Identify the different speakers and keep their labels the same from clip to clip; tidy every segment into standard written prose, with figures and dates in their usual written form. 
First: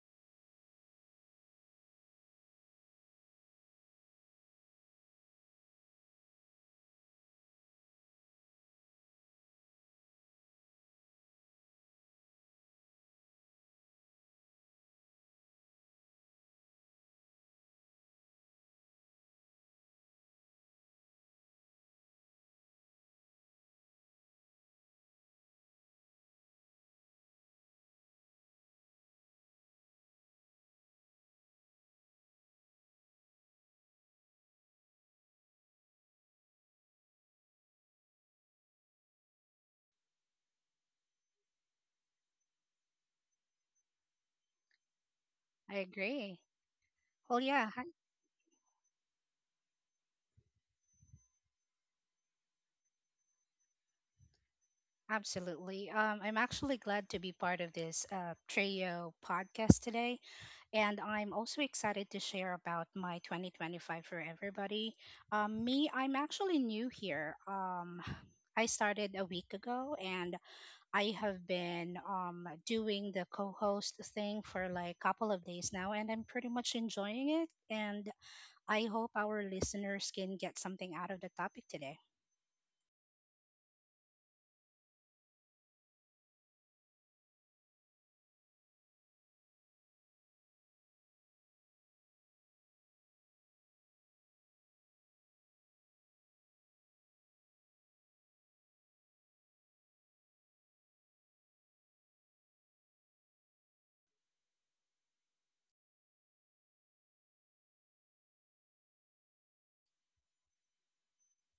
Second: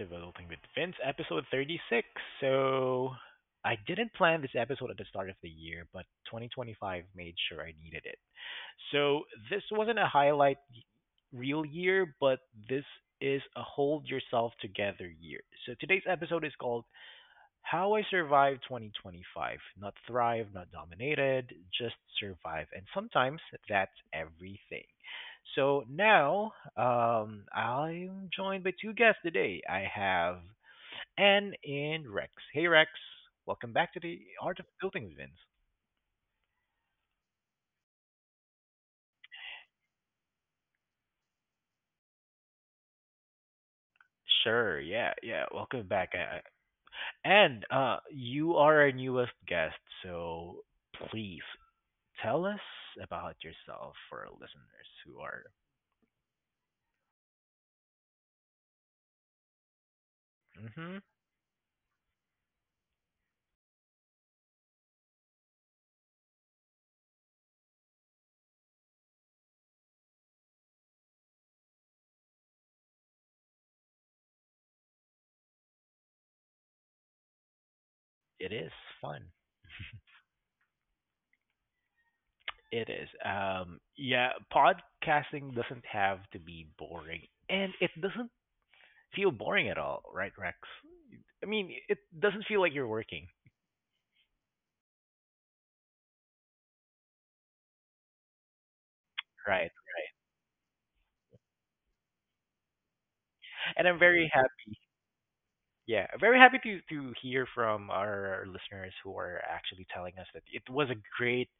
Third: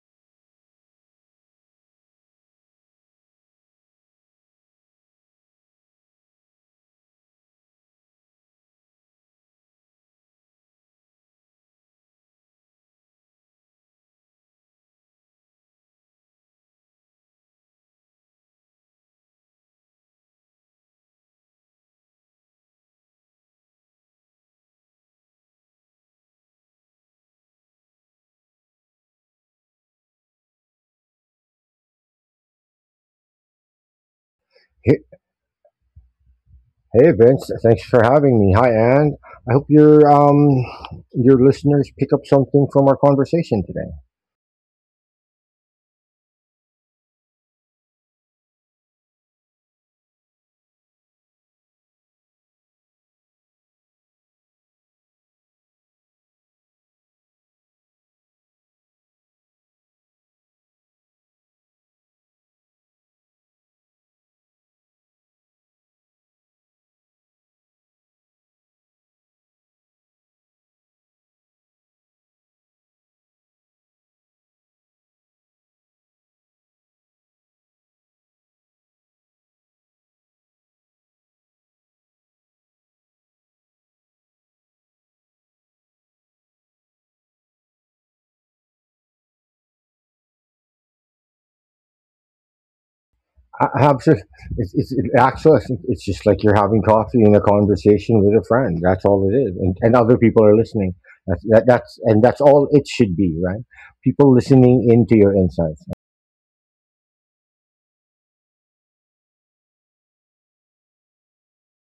Speaker 1: of Adulting with Vince, episode 36. So, I didn't plan this episode at the start of the year, but 2025 made sure I needed it. So, this wasn't a highlight real year, but this is a hold yourself together year. So, today's episode is called how I survived 2025. Not thrive, not dominated, just survive. And sometimes that's everything. So now I'm joined by two guests today. I have Anne and Rex. Hey, Rex. Welcome back to the Art of
Speaker 2: Hey,
Speaker 1: Building, Vince.
Speaker 2: hey Vince, thanks for having me. Hi Anne. I hope your listeners pick up something from our conversation today.
Speaker 1: Sure. Yeah. Yeah.
Speaker 3: I
Speaker 1: Welcome back.
Speaker 3: agree. Well,
Speaker 1: And
Speaker 3: yeah,
Speaker 1: you are our newest guest. So please tell us about yourself for our listeners who are.
Speaker 3: absolutely. I'm actually glad to be part of this Trio podcast today. And I'm also excited to share about my 2025 for everybody. Me, I'm actually new here. I started a week ago, and I have been doing the co host thing for like a couple of days now. And I'm pretty much enjoying it. And
Speaker 1: It is
Speaker 3: I hope
Speaker 1: fun.
Speaker 3: our listeners can get something out of the topic today.
Speaker 1: It is. Yeah, podcasting doesn't have to be boring, and it doesn't feel boring at all, right, Rex? I mean, it doesn't feel like you're working,
Speaker 2: I have just it's it, actually I think it's just like you're having coffee and a conversation with a friend. That's all it is,
Speaker 1: right?
Speaker 2: and other people are listening. That's that, that's and that's all it should be, right?
Speaker 1: And I'm
Speaker 2: People
Speaker 1: very
Speaker 2: listening
Speaker 1: happy.
Speaker 2: into your insights.
Speaker 1: Yeah, very happy to hear from our listeners who are actually telling us that it was a great,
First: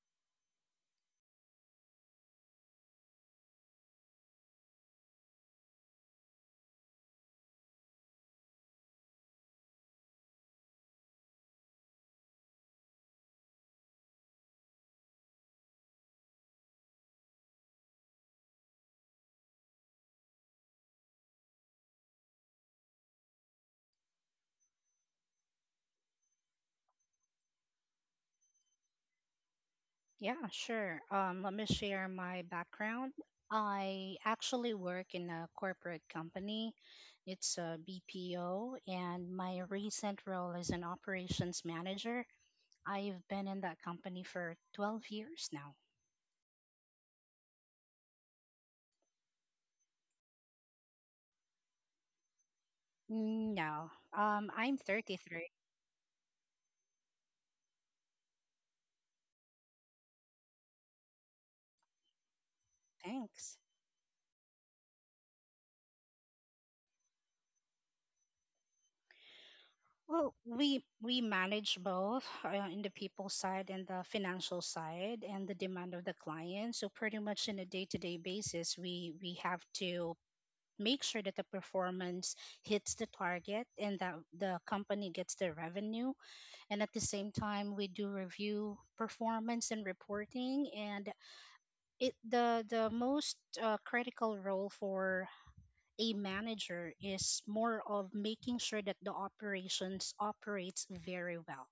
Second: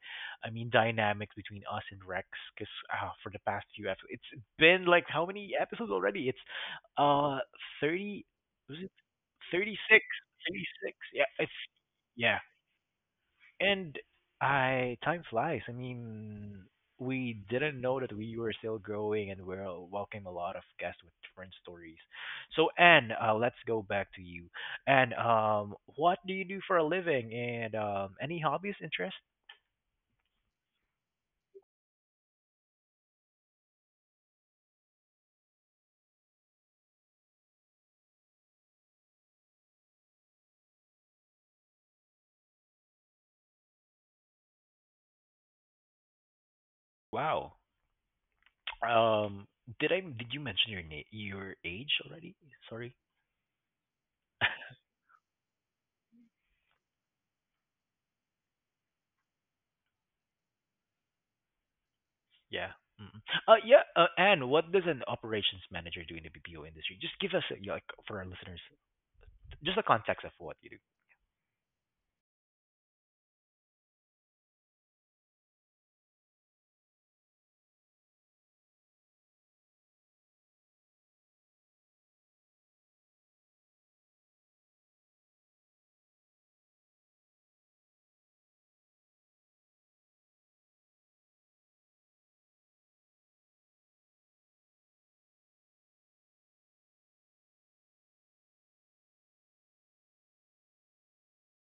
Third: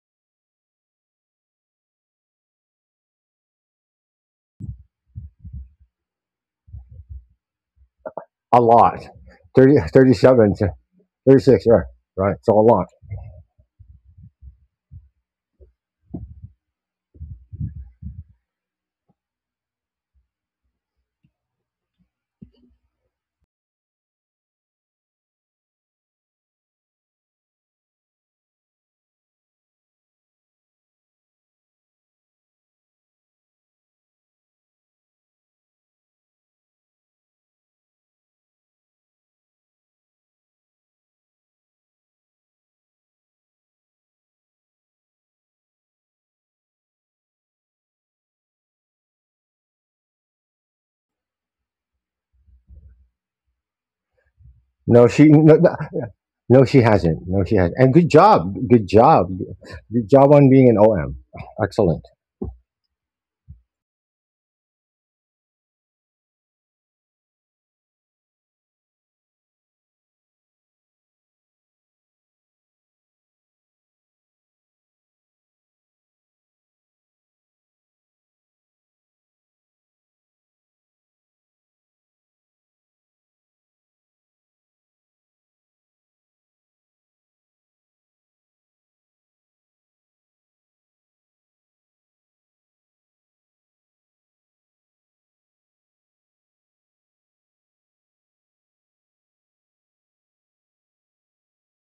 Speaker 1: I mean, dynamic between us and Rex. Because for the past few episodes, it's been like how many episodes already? It's uh 30,
Speaker 2: A
Speaker 1: was it
Speaker 2: lot. Thirty
Speaker 1: 36?
Speaker 2: thirty seven, 36.
Speaker 1: Thirty
Speaker 2: 37,
Speaker 1: six. Yeah, it's
Speaker 2: 36, right? Right,
Speaker 1: yeah.
Speaker 2: it's a lot.
Speaker 1: And I time flies. I mean, we didn't know that we were still growing, and we're welcome a lot of guests with different stories. So, Anne, let's go back to you. And what do you do for a living? And any hobbies, interests?
Speaker 3: Yeah, sure. Let me share my background. I actually work in a corporate company. It's a BPO, and my recent role is an operations manager. I've been in that company for 12 years now.
Speaker 1: Wow. Um, did you mention your age already? Sorry.
Speaker 3: Mm, no, I'm
Speaker 2: No,
Speaker 3: 33.
Speaker 2: no, no, she hasn't. No, she hasn't. And good job. Good job. Good job on being an OM. Excellent.
Speaker 1: Yeah. Mm.
Speaker 3: Thanks.
Speaker 1: Yeah. Anne, what does an operations manager do in the BPO industry? Just give us a, like for our listeners, just a context of
Speaker 3: Well,
Speaker 1: what you do.
Speaker 3: we manage both in the people side and the financial side and the demand of the client. So pretty much in a day-to-day basis, we have to make sure that the performance hits the target and that the company gets the revenue. And at the same time, we do review performance and reporting. And it the most critical role for a manager is more of making sure that the operations operates very well,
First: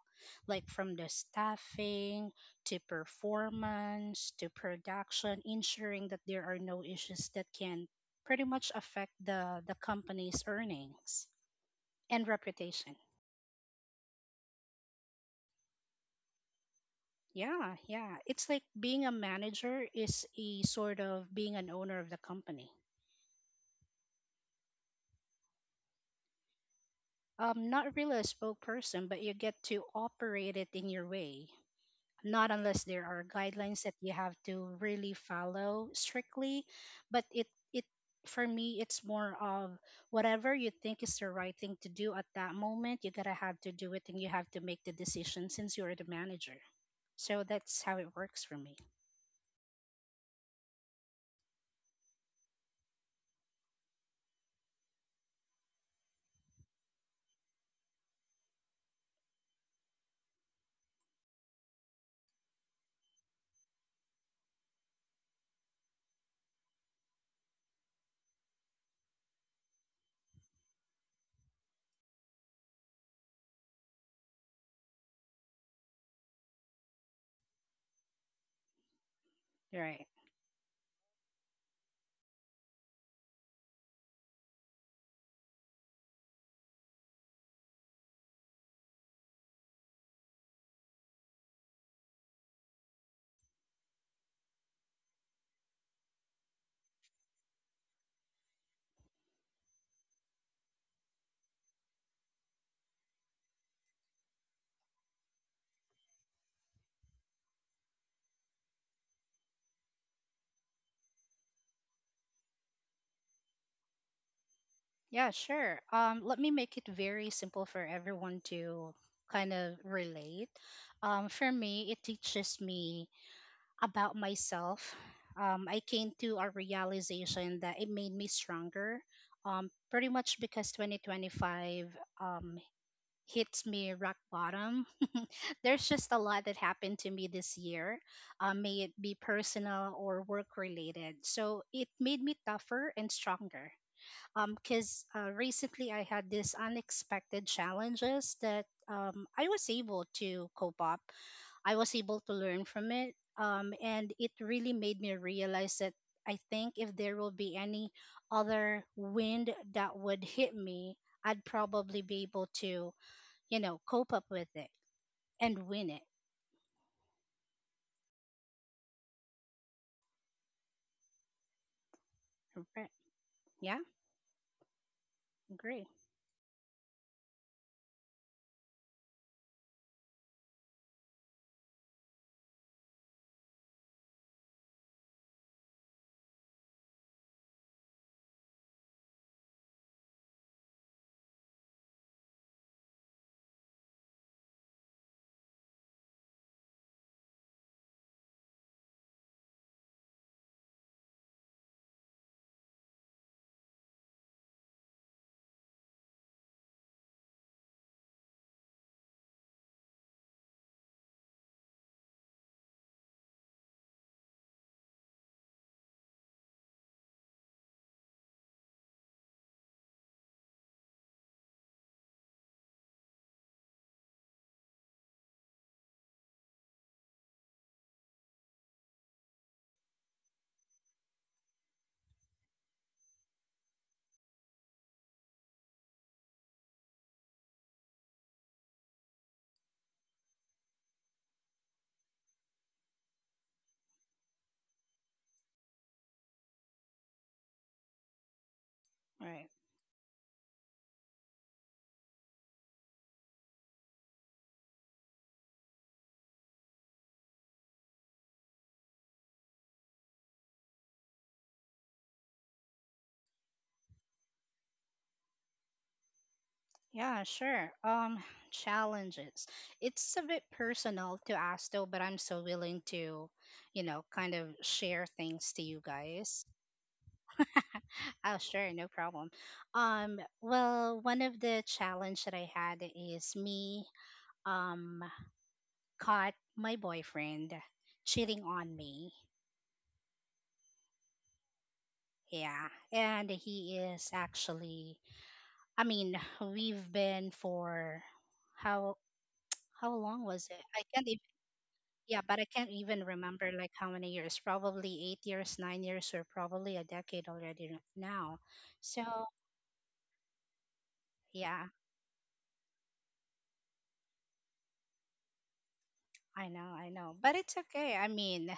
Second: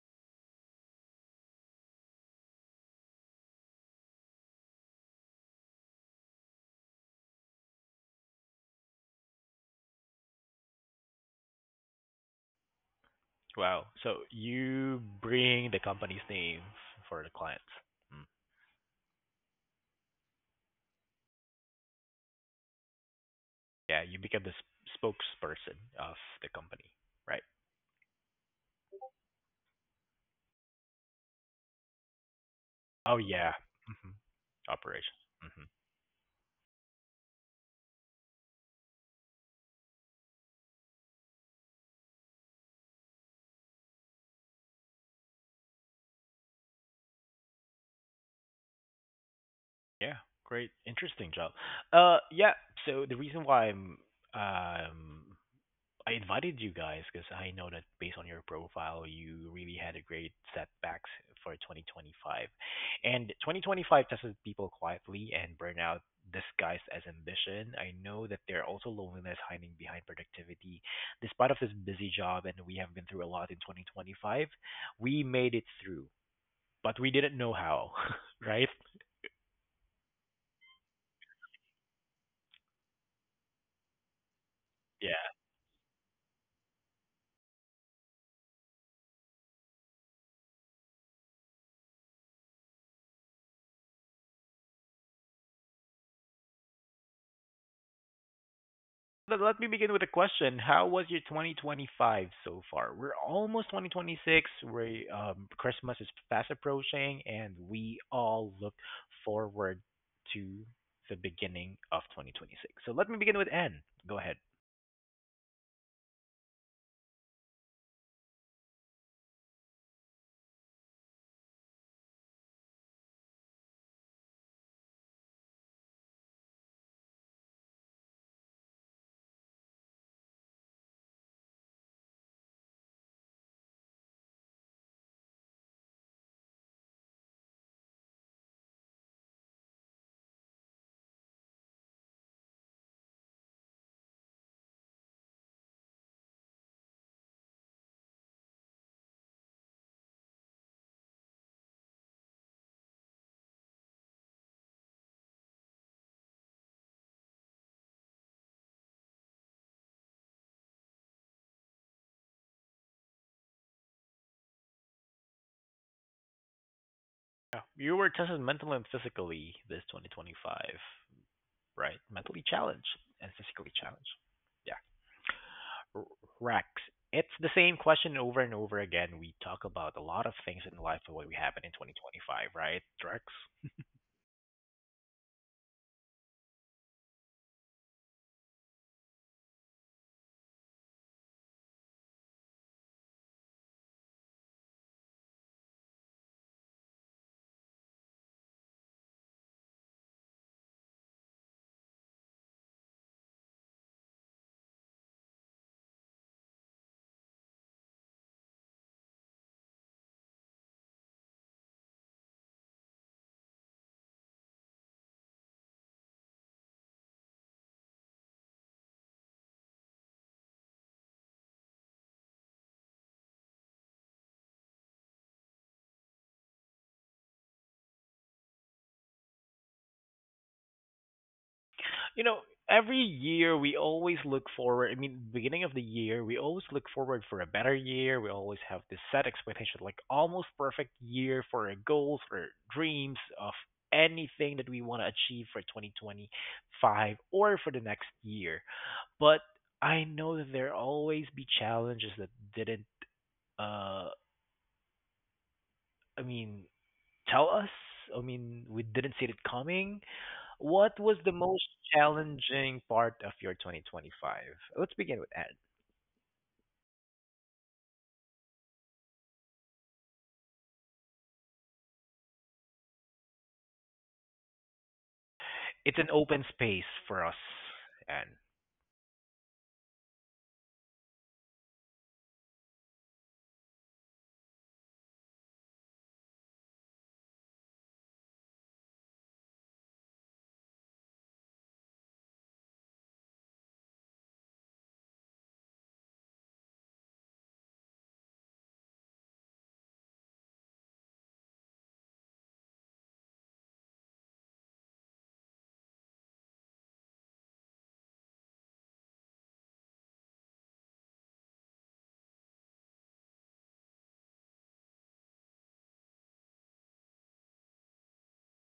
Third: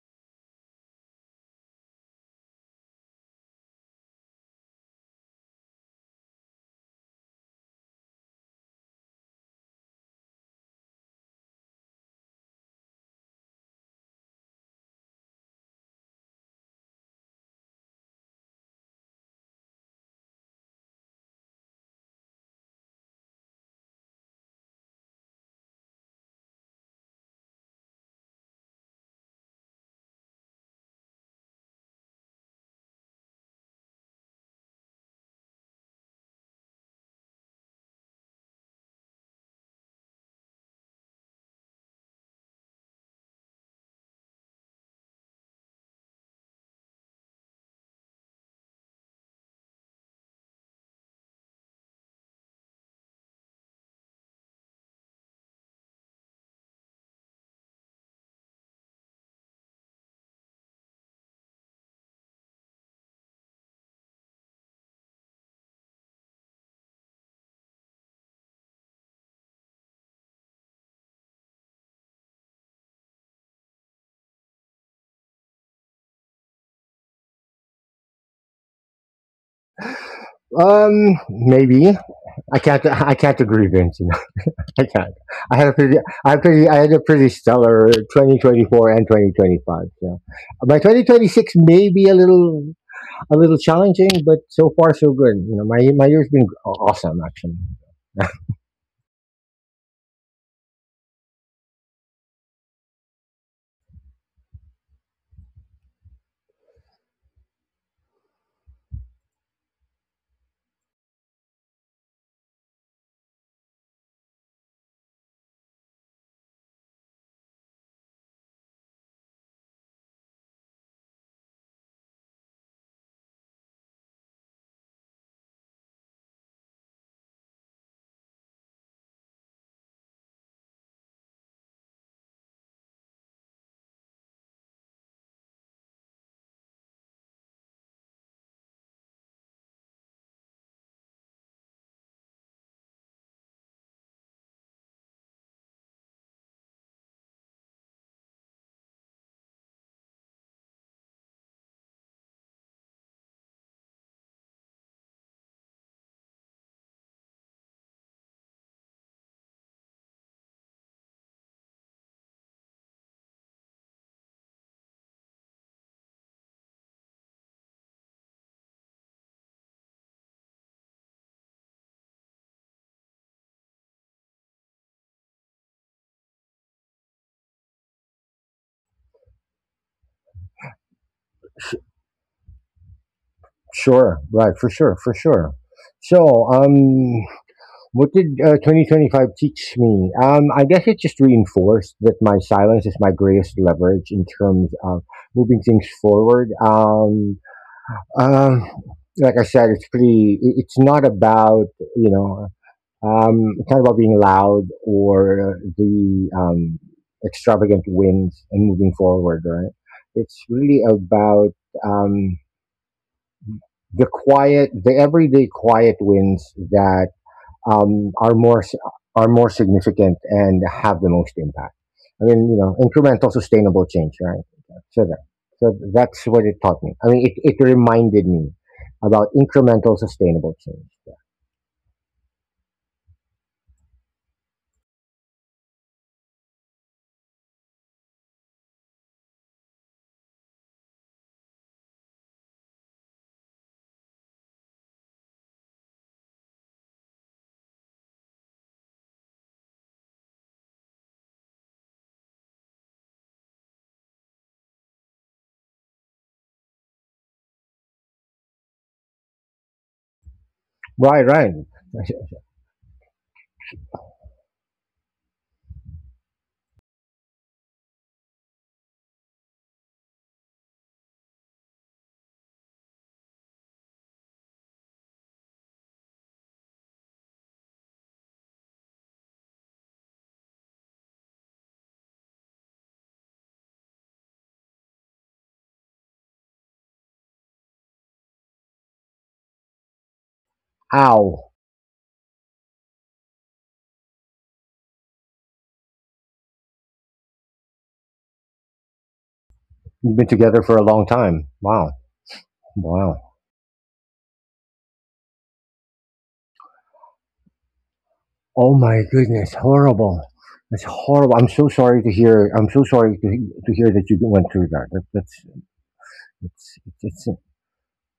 Speaker 3: like from the staffing to performance to production, ensuring that there are no issues that can pretty much affect the company's earnings and reputation.
Speaker 1: Wow. So you bring the company's name for the clients.
Speaker 3: Yeah, yeah,
Speaker 1: Mm.
Speaker 3: it's like being a manager is a sort of being an owner of the company.
Speaker 1: Yeah, you become the spokesperson of the company, right?
Speaker 3: Not really a spokesperson, but you get to operate it in your way, not unless there
Speaker 1: Oh
Speaker 3: are
Speaker 1: yeah.
Speaker 3: guidelines that
Speaker 1: Hmm.
Speaker 3: you have to really
Speaker 1: Operations. Hmm.
Speaker 3: follow strictly. But it it for me, it's more of whatever you think is the right thing to do at that moment, you gotta have to do it, and you have to make the decision since you're the manager. So that's how it works for me.
Speaker 1: Yeah. Great. Interesting job. Yeah. So the reason why um I invited you guys because I know that based on your profile, you really had a great setbacks for 2025. And 2025 tested people quietly and burnout disguised as ambition. I know that there are also loneliness hiding behind productivity. Despite of this busy job and we have been through a lot in 2025, we made it through, but we didn't know how, right?
Speaker 3: Right.
Speaker 2: Maybe I can't agree, Vince. You know, I can't.
Speaker 1: Yeah.
Speaker 2: I had a pretty. I had pretty. I had a pretty stellar 2024 and 2025. Yeah, my 2026 may be a little challenging, but so far so good. You know, my year's been awesome actually.
Speaker 1: Let me begin with a question. How was your 2025 so far? We're almost 2026. We Christmas is fast approaching and we all look forward to the beginning of 2026. So let me begin with N. Go ahead.
Speaker 3: Yeah, sure. Let me make it very simple for everyone to kind of relate. For me, it teaches me about myself. I came to a realization that it made me stronger. Pretty much because 2025 um, hits me rock bottom. There's just a lot that happened to me this year, may it be personal or work related. So it made me tougher and stronger. Because recently I had these unexpected challenges that I was able to cope up, I was able to learn from it. And it really made me realize that I think if there will be any other wind that would hit me, I'd probably be able to, you know, cope up with it and win it.
Speaker 1: Yeah. You were tested mentally and physically this 2025, right? Mentally challenged
Speaker 3: Right.
Speaker 1: and physically
Speaker 3: Yeah,
Speaker 1: challenged.
Speaker 3: agree.
Speaker 1: R- Rex, it's the same question over and over again. We talk about a lot of things in life of what we happen in 2025, right, Rex?
Speaker 2: Sure, right, for sure, for sure. So, what did 2025 teach me? I guess it just reinforced that my silence is my greatest leverage in terms of moving things forward. Um, like I said, It's not about you know. It's not about being loud or the extravagant winds and moving forward, right? It's really about um, the quiet, the everyday quiet wins that um, are more s- are more significant and have the most impact. I mean, incremental, sustainable change, right? So that, so that's what it taught me. I mean, it reminded me about incremental, sustainable change.
Speaker 1: You know, every year we always look forward. I mean, beginning of the year, we always look forward for a better year. We always have this set expectation, like almost perfect year for our goals, for our dreams of anything that we want to achieve for 2025 or for the next year. But
Speaker 3: Right.
Speaker 1: I know that there always be challenges that didn't, uh I mean, tell us. I mean, we didn't see it coming. What was the
Speaker 2: Right,
Speaker 1: most
Speaker 2: right.
Speaker 1: challenging part of your 2025? Let's begin with Anne.
Speaker 3: Yeah, sure. Challenges. It's a bit personal to ask though, but I'm so willing to, you know, kind of share things to you
Speaker 1: It's an open
Speaker 3: guys.
Speaker 1: space for us, Anne.
Speaker 3: Oh, sure, no problem. Well, one of the challenge that I had is me um caught my boyfriend cheating on me.
Speaker 2: Ow.
Speaker 3: Yeah, and he is actually. I mean, we've been for how how long
Speaker 2: We've been
Speaker 3: was it?
Speaker 2: together
Speaker 3: I
Speaker 2: for a
Speaker 3: can't.
Speaker 2: long
Speaker 3: Even,
Speaker 2: time. Wow.
Speaker 3: yeah, but I can't even
Speaker 2: Wow.
Speaker 3: remember like how many years. Probably 8 years, 9 years, or probably a decade already now.
Speaker 2: Oh
Speaker 3: So
Speaker 2: my goodness. Horrible. That's
Speaker 3: yeah,
Speaker 2: horrible. I'm so sorry to hear. I'm so sorry to hear that you went through that. That that's
Speaker 3: I know, but it's
Speaker 2: it's
Speaker 3: okay. I mean,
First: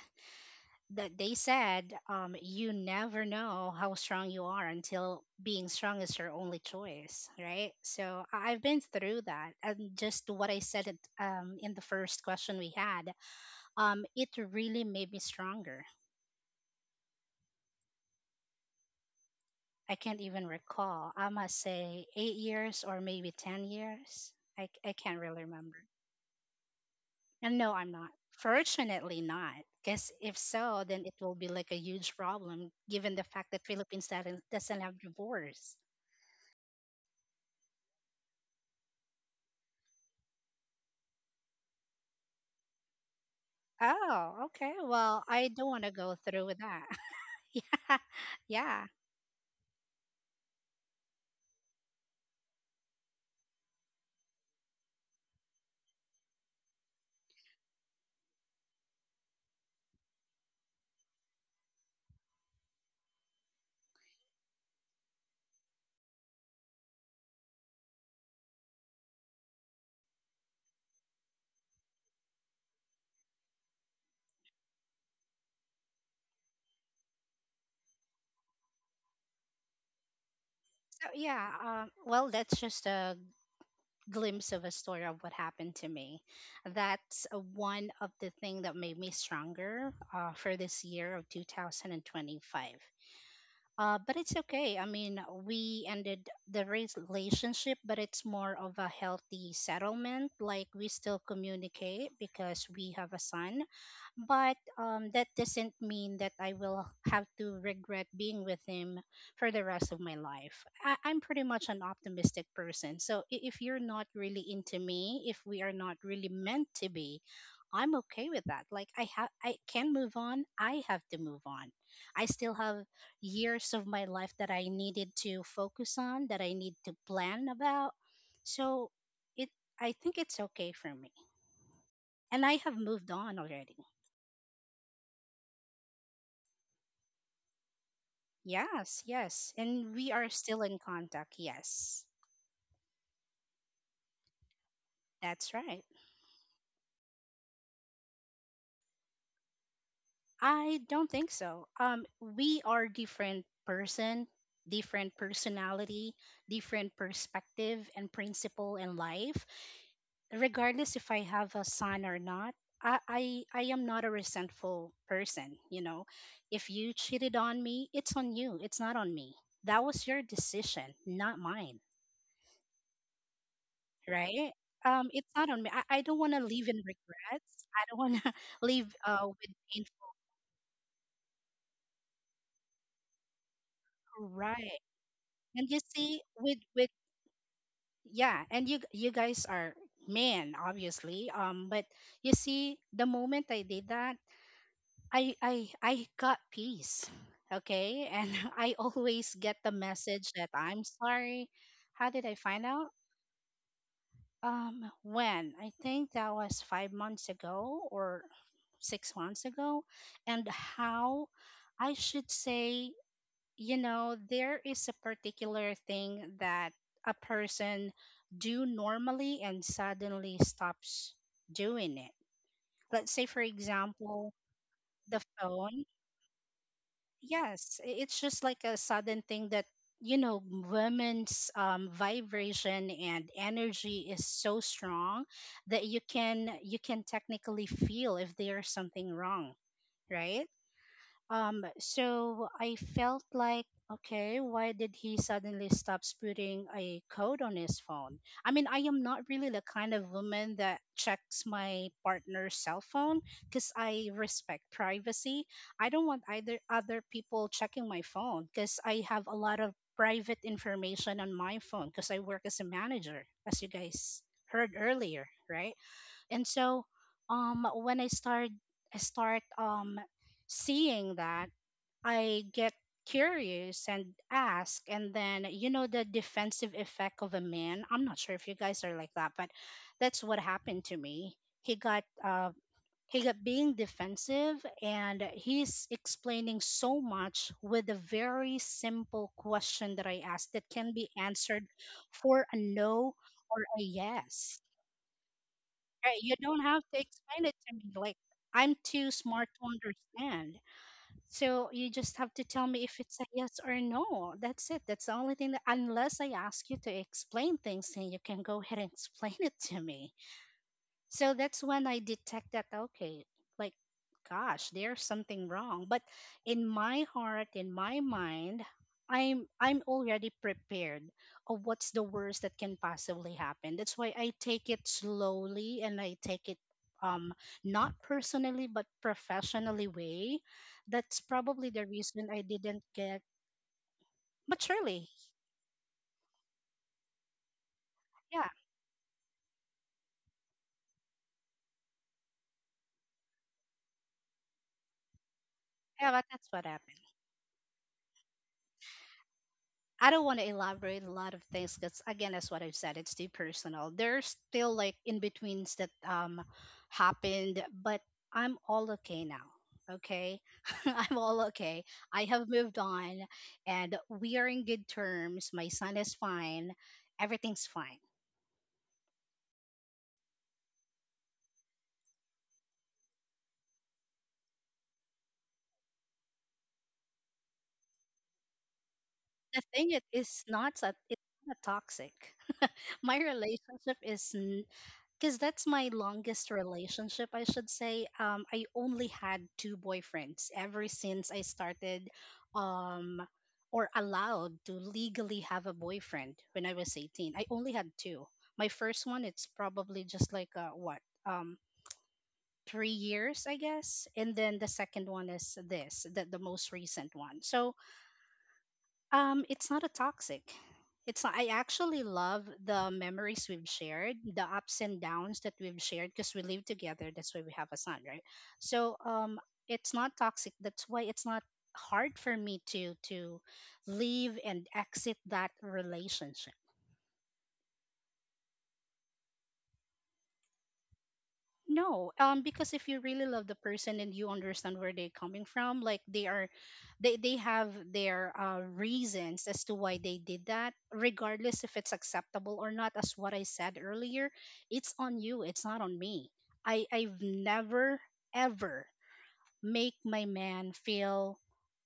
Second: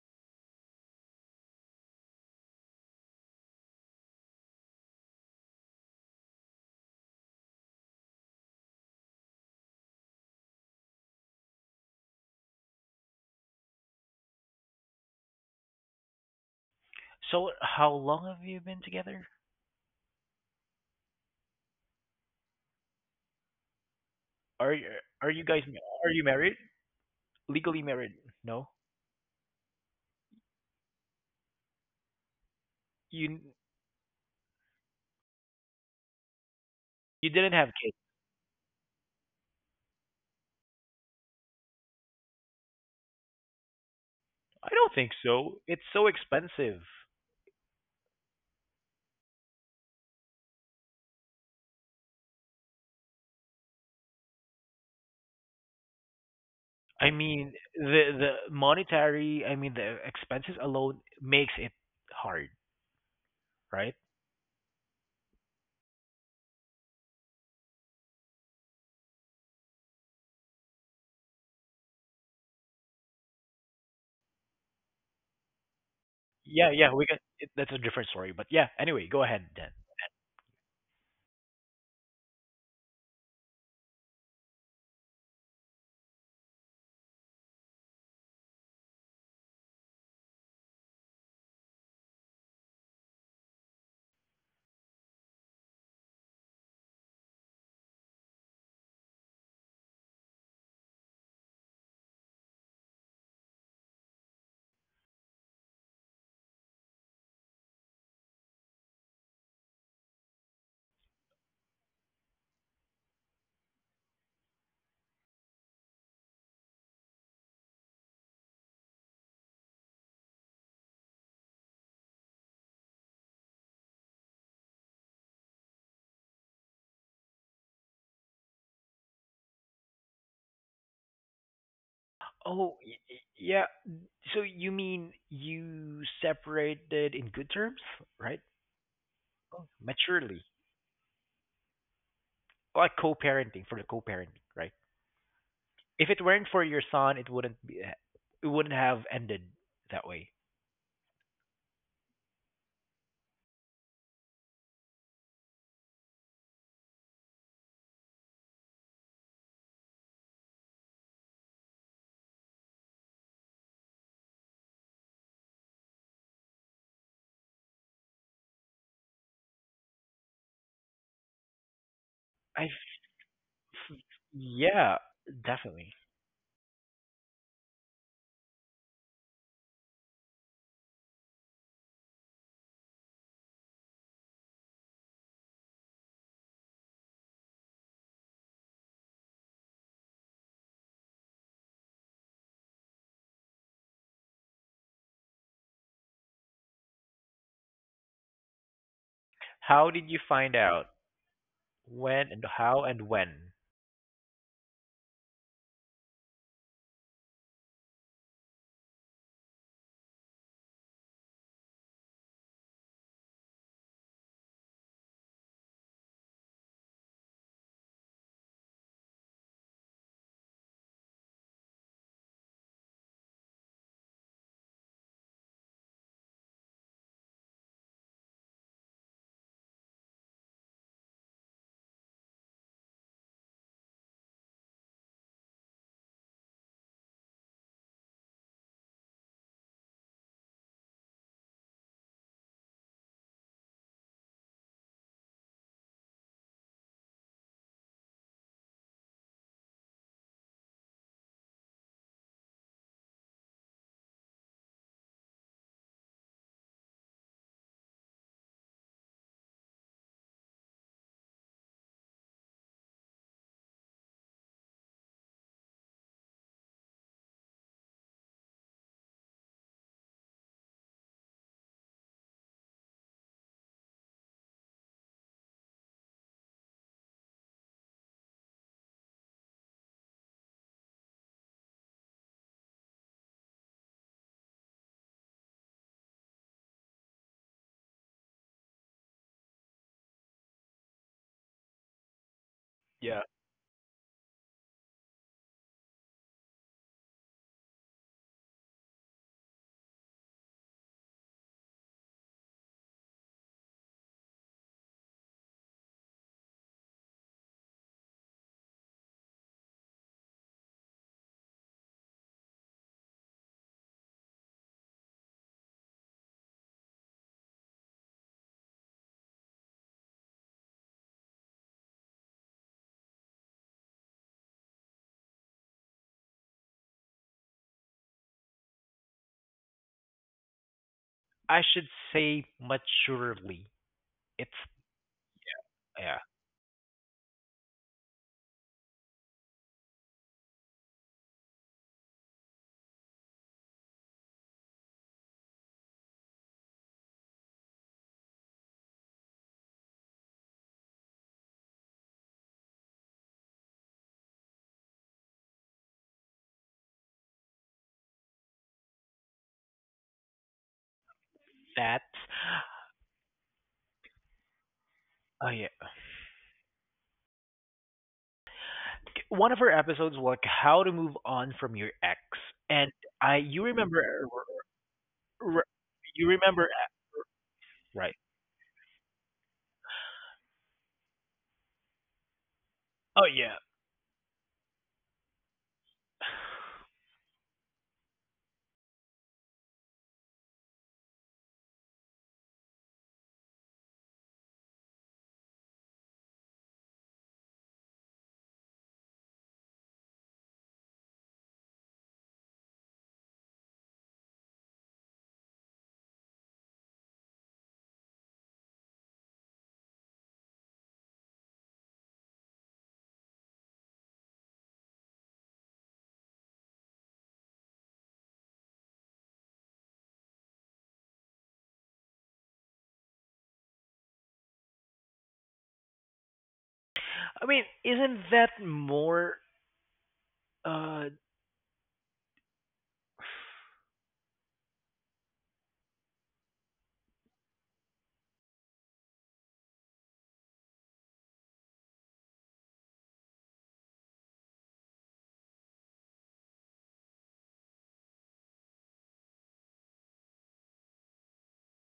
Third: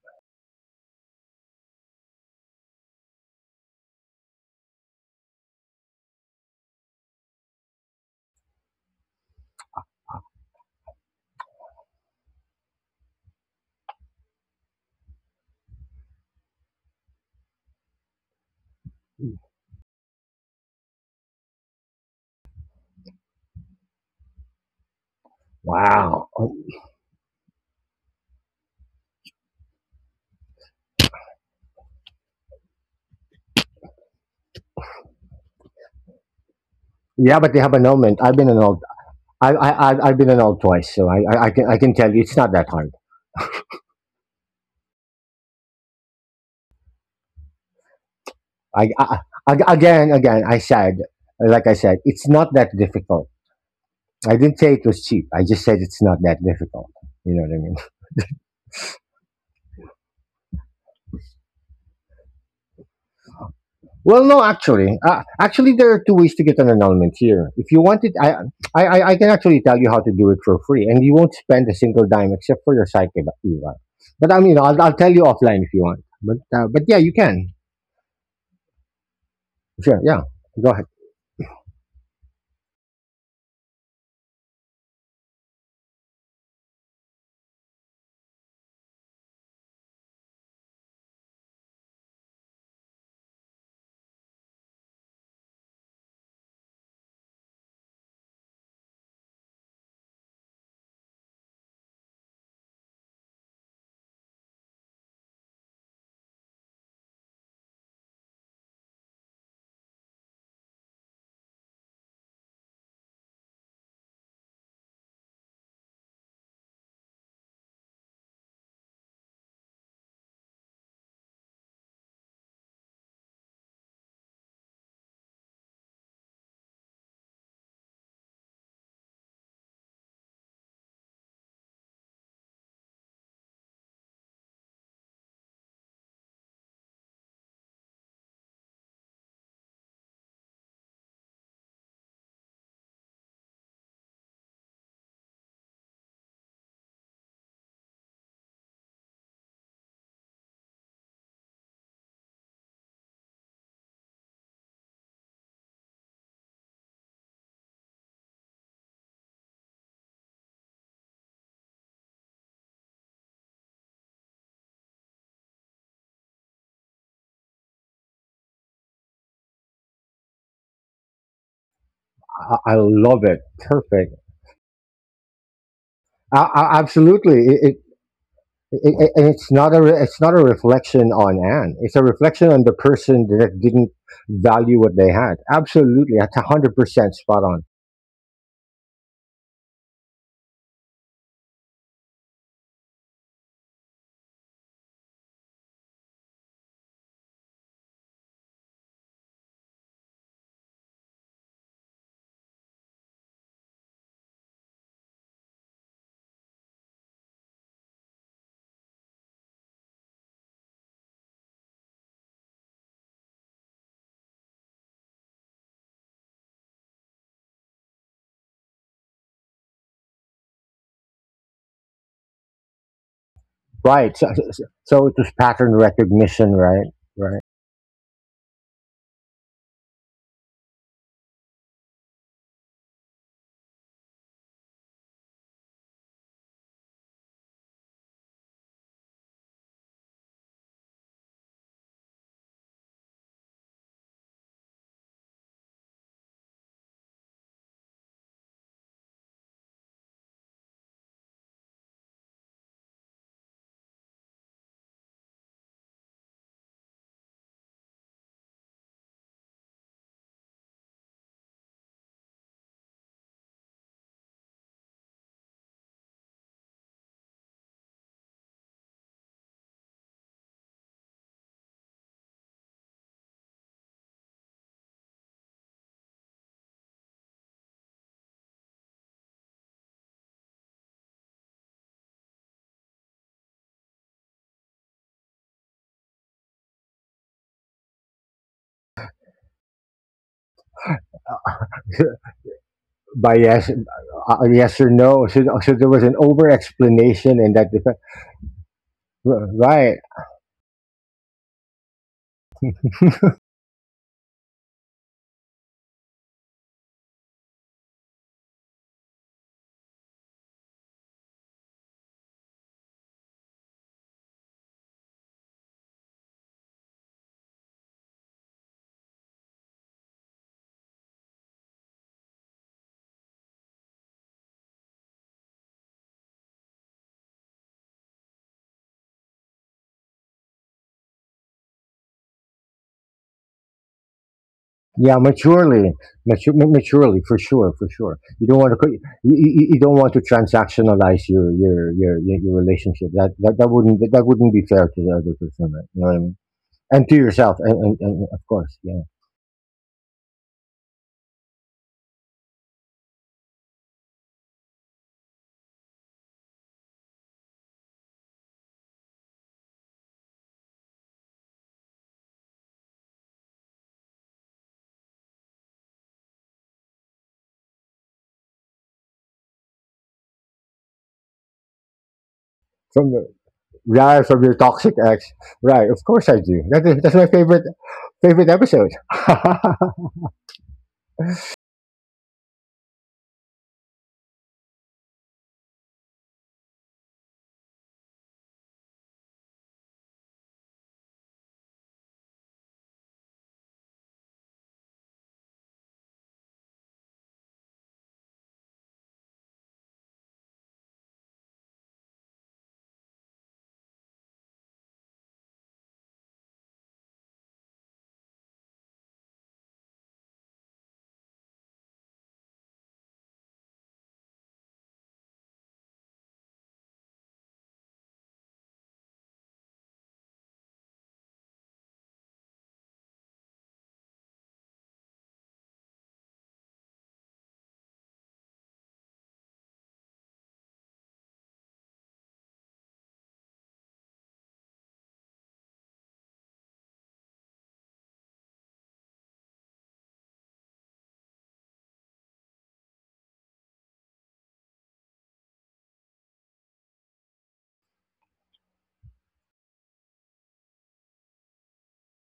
Speaker 3: that they said, you never know how strong you are until being strong is your only choice, right? So I've been through that, and just what I said at, in the first question we had, it really made me stronger.
Speaker 1: So, how long have you been together?
Speaker 3: I can't even recall. I must say 8 years or maybe 10 years.
Speaker 1: Are you
Speaker 3: I can't
Speaker 1: are
Speaker 3: really
Speaker 1: you guys
Speaker 3: remember.
Speaker 1: are you
Speaker 2: wow.
Speaker 1: married?
Speaker 2: Oh,
Speaker 3: And no,
Speaker 1: Legally
Speaker 3: I'm not,
Speaker 1: married? No.
Speaker 3: fortunately not, because if so, then it will be like a huge problem given the
Speaker 1: You
Speaker 3: fact that Philippines doesn't have divorce.
Speaker 1: you didn't
Speaker 2: yeah,
Speaker 1: have
Speaker 2: but they
Speaker 1: kids.
Speaker 2: have annulment. I've been annulled. I've been annulled twice, so I can tell you it's not that hard.
Speaker 3: Oh,
Speaker 1: I
Speaker 3: okay.
Speaker 1: don't think
Speaker 3: Well, I
Speaker 1: so.
Speaker 3: don't
Speaker 1: It's
Speaker 3: want to
Speaker 1: so
Speaker 3: go through with
Speaker 1: expensive.
Speaker 3: that. Yeah.
Speaker 2: I,
Speaker 3: Yeah.
Speaker 2: I I- again again I said like I said, it's not that difficult. I didn't say it was cheap. I just said it's not that difficult. You
Speaker 1: I
Speaker 2: know what I mean?
Speaker 1: mean, the monetary, I mean, the expenses alone makes it hard,
Speaker 2: Well,
Speaker 1: right?
Speaker 2: no, actually, there are two ways to get an annulment here. If you want it, I can actually tell you how to do it for free, and you won't spend a single dime except for your psyche, Eva. Eva. But I mean, I'll tell you offline if you want. But yeah,
Speaker 1: Yeah,
Speaker 2: you
Speaker 1: yeah, we
Speaker 2: can.
Speaker 1: can. That's a different story, but yeah. Anyway, go ahead then.
Speaker 2: Sure, yeah. Go ahead.
Speaker 3: So, yeah. Well, that's just a glimpse of a story of what happened to me. That's one of the thing that made me stronger for this year of 2025. But it's okay. I mean, we ended the relationship, but it's more of a healthy settlement. Like, we still communicate because we have a son, but that doesn't mean that I will have to regret being with him for the rest of my life. I'm pretty much an optimistic person. So if you're not really into me, if we are not really meant to be, I'm okay with that. Like I have, I can move on. I have to move on. I still have years of my life that I needed to focus on, that I need to plan about. So it, I think it's okay for me, and I
Speaker 1: Oh,
Speaker 3: have moved on
Speaker 1: yeah.
Speaker 3: already.
Speaker 1: So you mean you separated in good terms, right?
Speaker 3: Yes, yes.
Speaker 1: Oh,
Speaker 3: And we are
Speaker 1: maturely,
Speaker 3: still in contact. Yes,
Speaker 1: like co-parenting for the co-parenting, right?
Speaker 3: that's right.
Speaker 1: If it weren't for your son, it wouldn't be. It wouldn't have ended that way.
Speaker 3: I don't think so. We are different person, different personality, different perspective and principle in life. Regardless if I have a son or not, I am not a resentful person. You know, if you cheated on me, it's on you. It's not on me. That was your decision, not mine.
Speaker 2: I,
Speaker 1: I,
Speaker 2: I love it.
Speaker 1: f-
Speaker 2: Perfect.
Speaker 3: Right?
Speaker 1: yeah,
Speaker 3: It's not on me.
Speaker 1: definitely.
Speaker 3: I don't want to live in
Speaker 2: Absolutely.
Speaker 3: regrets. I don't want to live
Speaker 2: And it's
Speaker 3: with
Speaker 2: not a it's not a reflection on Anne. It's a reflection on the person that didn't
Speaker 3: painful,
Speaker 2: value what
Speaker 3: right?
Speaker 2: they had.
Speaker 3: And you
Speaker 2: Absolutely, that's a
Speaker 3: see,
Speaker 2: hundred
Speaker 3: with
Speaker 2: percent
Speaker 3: with
Speaker 2: spot on.
Speaker 3: yeah, and you guys are men, obviously. But you see, the moment I did that, I got peace, okay. And I always get the
Speaker 1: How did you
Speaker 3: message that
Speaker 1: find
Speaker 3: I'm
Speaker 1: out
Speaker 3: sorry. How did
Speaker 1: when
Speaker 3: I
Speaker 1: and
Speaker 3: find
Speaker 1: how
Speaker 3: out?
Speaker 1: and when?
Speaker 3: When? I think that was 5 months ago or 6 months ago. And how I should say, you know, there is a particular thing that a person do normally and suddenly stops doing it. Let's say, for
Speaker 2: Right. So, so
Speaker 3: example,
Speaker 2: so so it was
Speaker 3: the
Speaker 2: pattern
Speaker 3: phone.
Speaker 2: recognition, right? Right.
Speaker 3: Yes, it's just like a sudden thing that you know women's vibration and energy is so strong that you can technically feel if there's something wrong, right? So I felt like, okay, why did he suddenly stop putting a code on his phone? I mean, I am not really the kind of woman that checks my partner's cell phone because I respect privacy. I don't want either other people checking my phone because I have a lot of private information on my phone because I work as a manager, as you guys heard earlier, right? And so when I start seeing that I get curious and ask, and then you know the defensive effect of a man. I'm not sure if you guys are like that, but that's what happened to me. He got uh he got being defensive, and he's explaining so much with a very simple question that I asked that can be answered for a
Speaker 2: By
Speaker 3: no
Speaker 1: Yeah,
Speaker 2: yes,
Speaker 3: or a
Speaker 2: yes or
Speaker 3: yes.
Speaker 2: no. So, there was an
Speaker 3: Right?
Speaker 2: over
Speaker 3: You don't have to
Speaker 2: explanation in that.
Speaker 3: explain it to me. Like, I'm too smart
Speaker 2: Right.
Speaker 3: to understand. So you just have to tell me if it's a yes or a no. That's it. That's the only thing that, unless I ask you to explain things, then you can go ahead and explain it to me. So that's when I detect that, okay, like, gosh, there's something wrong. But in my heart, in my mind, I'm already prepared of what's the worst that can possibly happen. That's why I take it slowly, and I take it um not personally but professionally way. That's
Speaker 1: I
Speaker 3: probably the
Speaker 1: should
Speaker 3: reason I
Speaker 1: say
Speaker 3: didn't get
Speaker 1: maturely. It's
Speaker 2: Yeah,
Speaker 3: maturely.
Speaker 2: maturely, mature,
Speaker 1: yeah,
Speaker 2: maturely, for sure, for sure. You don't want to,
Speaker 3: Yeah.
Speaker 2: co- you, you you don't want to transactionalize your relationship. That wouldn't be fair to the other person, right? You know what I mean?
Speaker 3: Yeah, but that's what
Speaker 2: And to
Speaker 3: happened.
Speaker 2: yourself, and of course, yeah.
Speaker 3: I don't want to elaborate a lot of things because again, that's what I've said. It's too personal. There's still like in betweens that happened, but I'm all okay now. Okay, I'm all okay.
Speaker 1: that.
Speaker 3: I have moved on, and we are in good
Speaker 1: Oh
Speaker 3: terms. My
Speaker 1: yeah.
Speaker 3: son is fine. Everything's fine.
Speaker 1: One of her episodes was like how to move on from your ex,
Speaker 2: From
Speaker 1: and I you
Speaker 2: Yeah,
Speaker 1: remember,
Speaker 2: from your toxic ex. Right,
Speaker 1: uh,
Speaker 2: of
Speaker 1: r-
Speaker 2: course I do.
Speaker 1: you
Speaker 2: That is
Speaker 1: remember
Speaker 2: that's my favorite
Speaker 1: right?
Speaker 2: episode.
Speaker 3: The thing it is not so it's not toxic. My
Speaker 1: Oh yeah.
Speaker 3: relationship is, because that's my longest relationship, I should say. I only had two boyfriends ever since I started, um, or allowed to legally have a boyfriend, when I was 18. I only had two. My first one, it's probably just like what um, 3 years, I guess, and then the second one is this, the most recent one. So it's not a toxic. It's not, I actually love the memories we've shared, the ups and downs that we've shared because we live together. That's why we have a son, right? So it's not toxic. That's why it's not hard for me to leave and exit that relationship.
Speaker 1: I mean, isn't that more? Uh,
Speaker 3: No, because if you really love the person and you understand where they're coming from, like they are, they have their reasons as to why they did that, regardless if it's acceptable or not. As what I said earlier, it's on you. It's not on me. I've never ever make my man feel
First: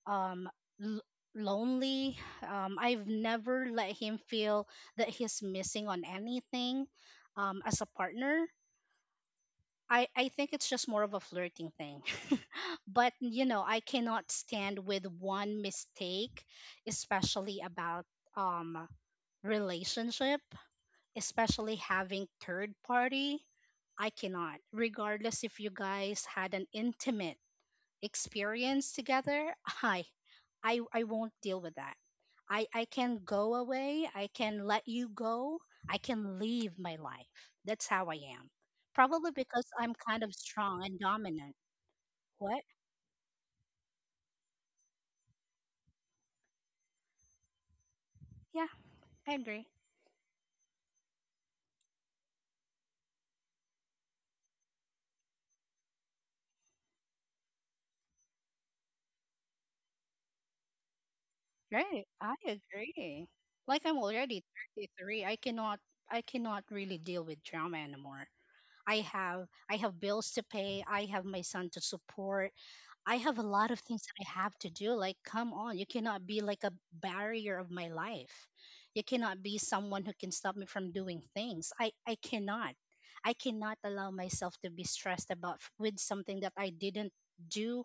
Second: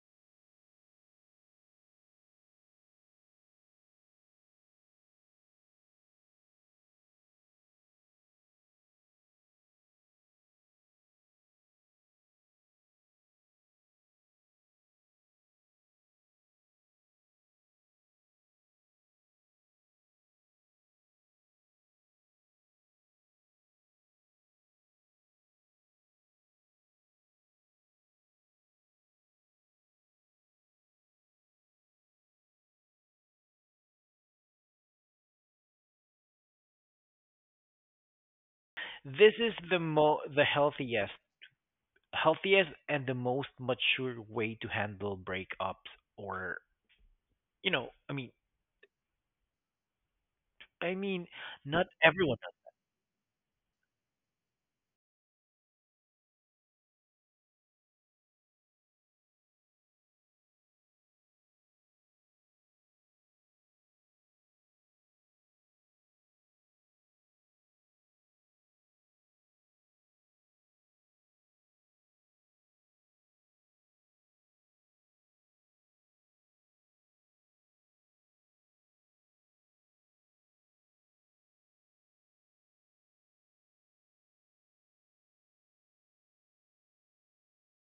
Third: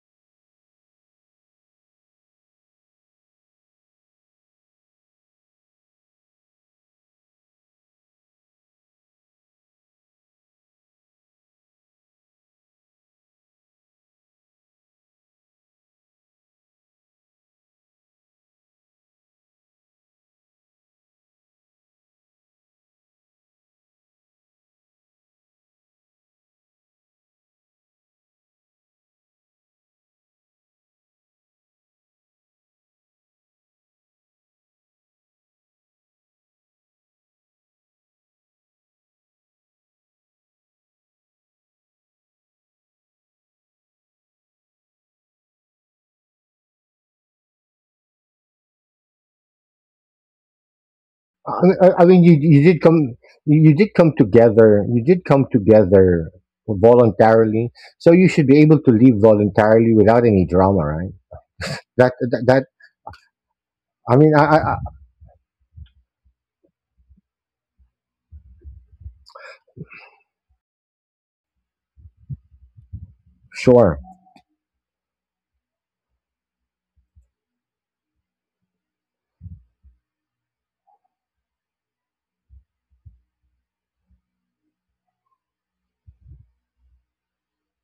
Speaker 3: um l- lonely. I've never let him feel that he's missing on anything. As a partner, I think it's just more of a flirting thing. But, you know, I cannot stand with one mistake, especially about um relationship, especially having third party. I cannot, regardless if you guys had an intimate experience together. I i, I won't deal with that. I can go away, I can let you go, I can leave my life. That's how I am, probably
Speaker 1: this is
Speaker 3: because
Speaker 1: the
Speaker 3: I'm
Speaker 1: mo
Speaker 3: kind of
Speaker 1: the
Speaker 3: strong and
Speaker 1: healthiest,
Speaker 3: dominant. What?
Speaker 1: healthiest and the most mature way to handle breakups, or you know, I mean,
Speaker 3: Yeah, I agree.
Speaker 1: I mean, not
Speaker 2: I mean, you
Speaker 1: everyone.
Speaker 2: you did come you you did come together. You did come together voluntarily, so you should be able to leave voluntarily without any drama, right?
Speaker 3: Right,
Speaker 2: That
Speaker 3: I
Speaker 2: that, that
Speaker 3: agree. Like, I'm
Speaker 2: I mean,
Speaker 3: already
Speaker 2: I
Speaker 3: 33. I cannot I cannot really deal with drama anymore. I have. I have bills to pay. I have my son to support. I have a lot of things
Speaker 2: sure.
Speaker 3: that I have to do. Like, come on, you cannot be like a barrier of my life. You cannot be someone who can stop me from doing things. I cannot. I cannot allow myself to be stressed about with something that I didn't do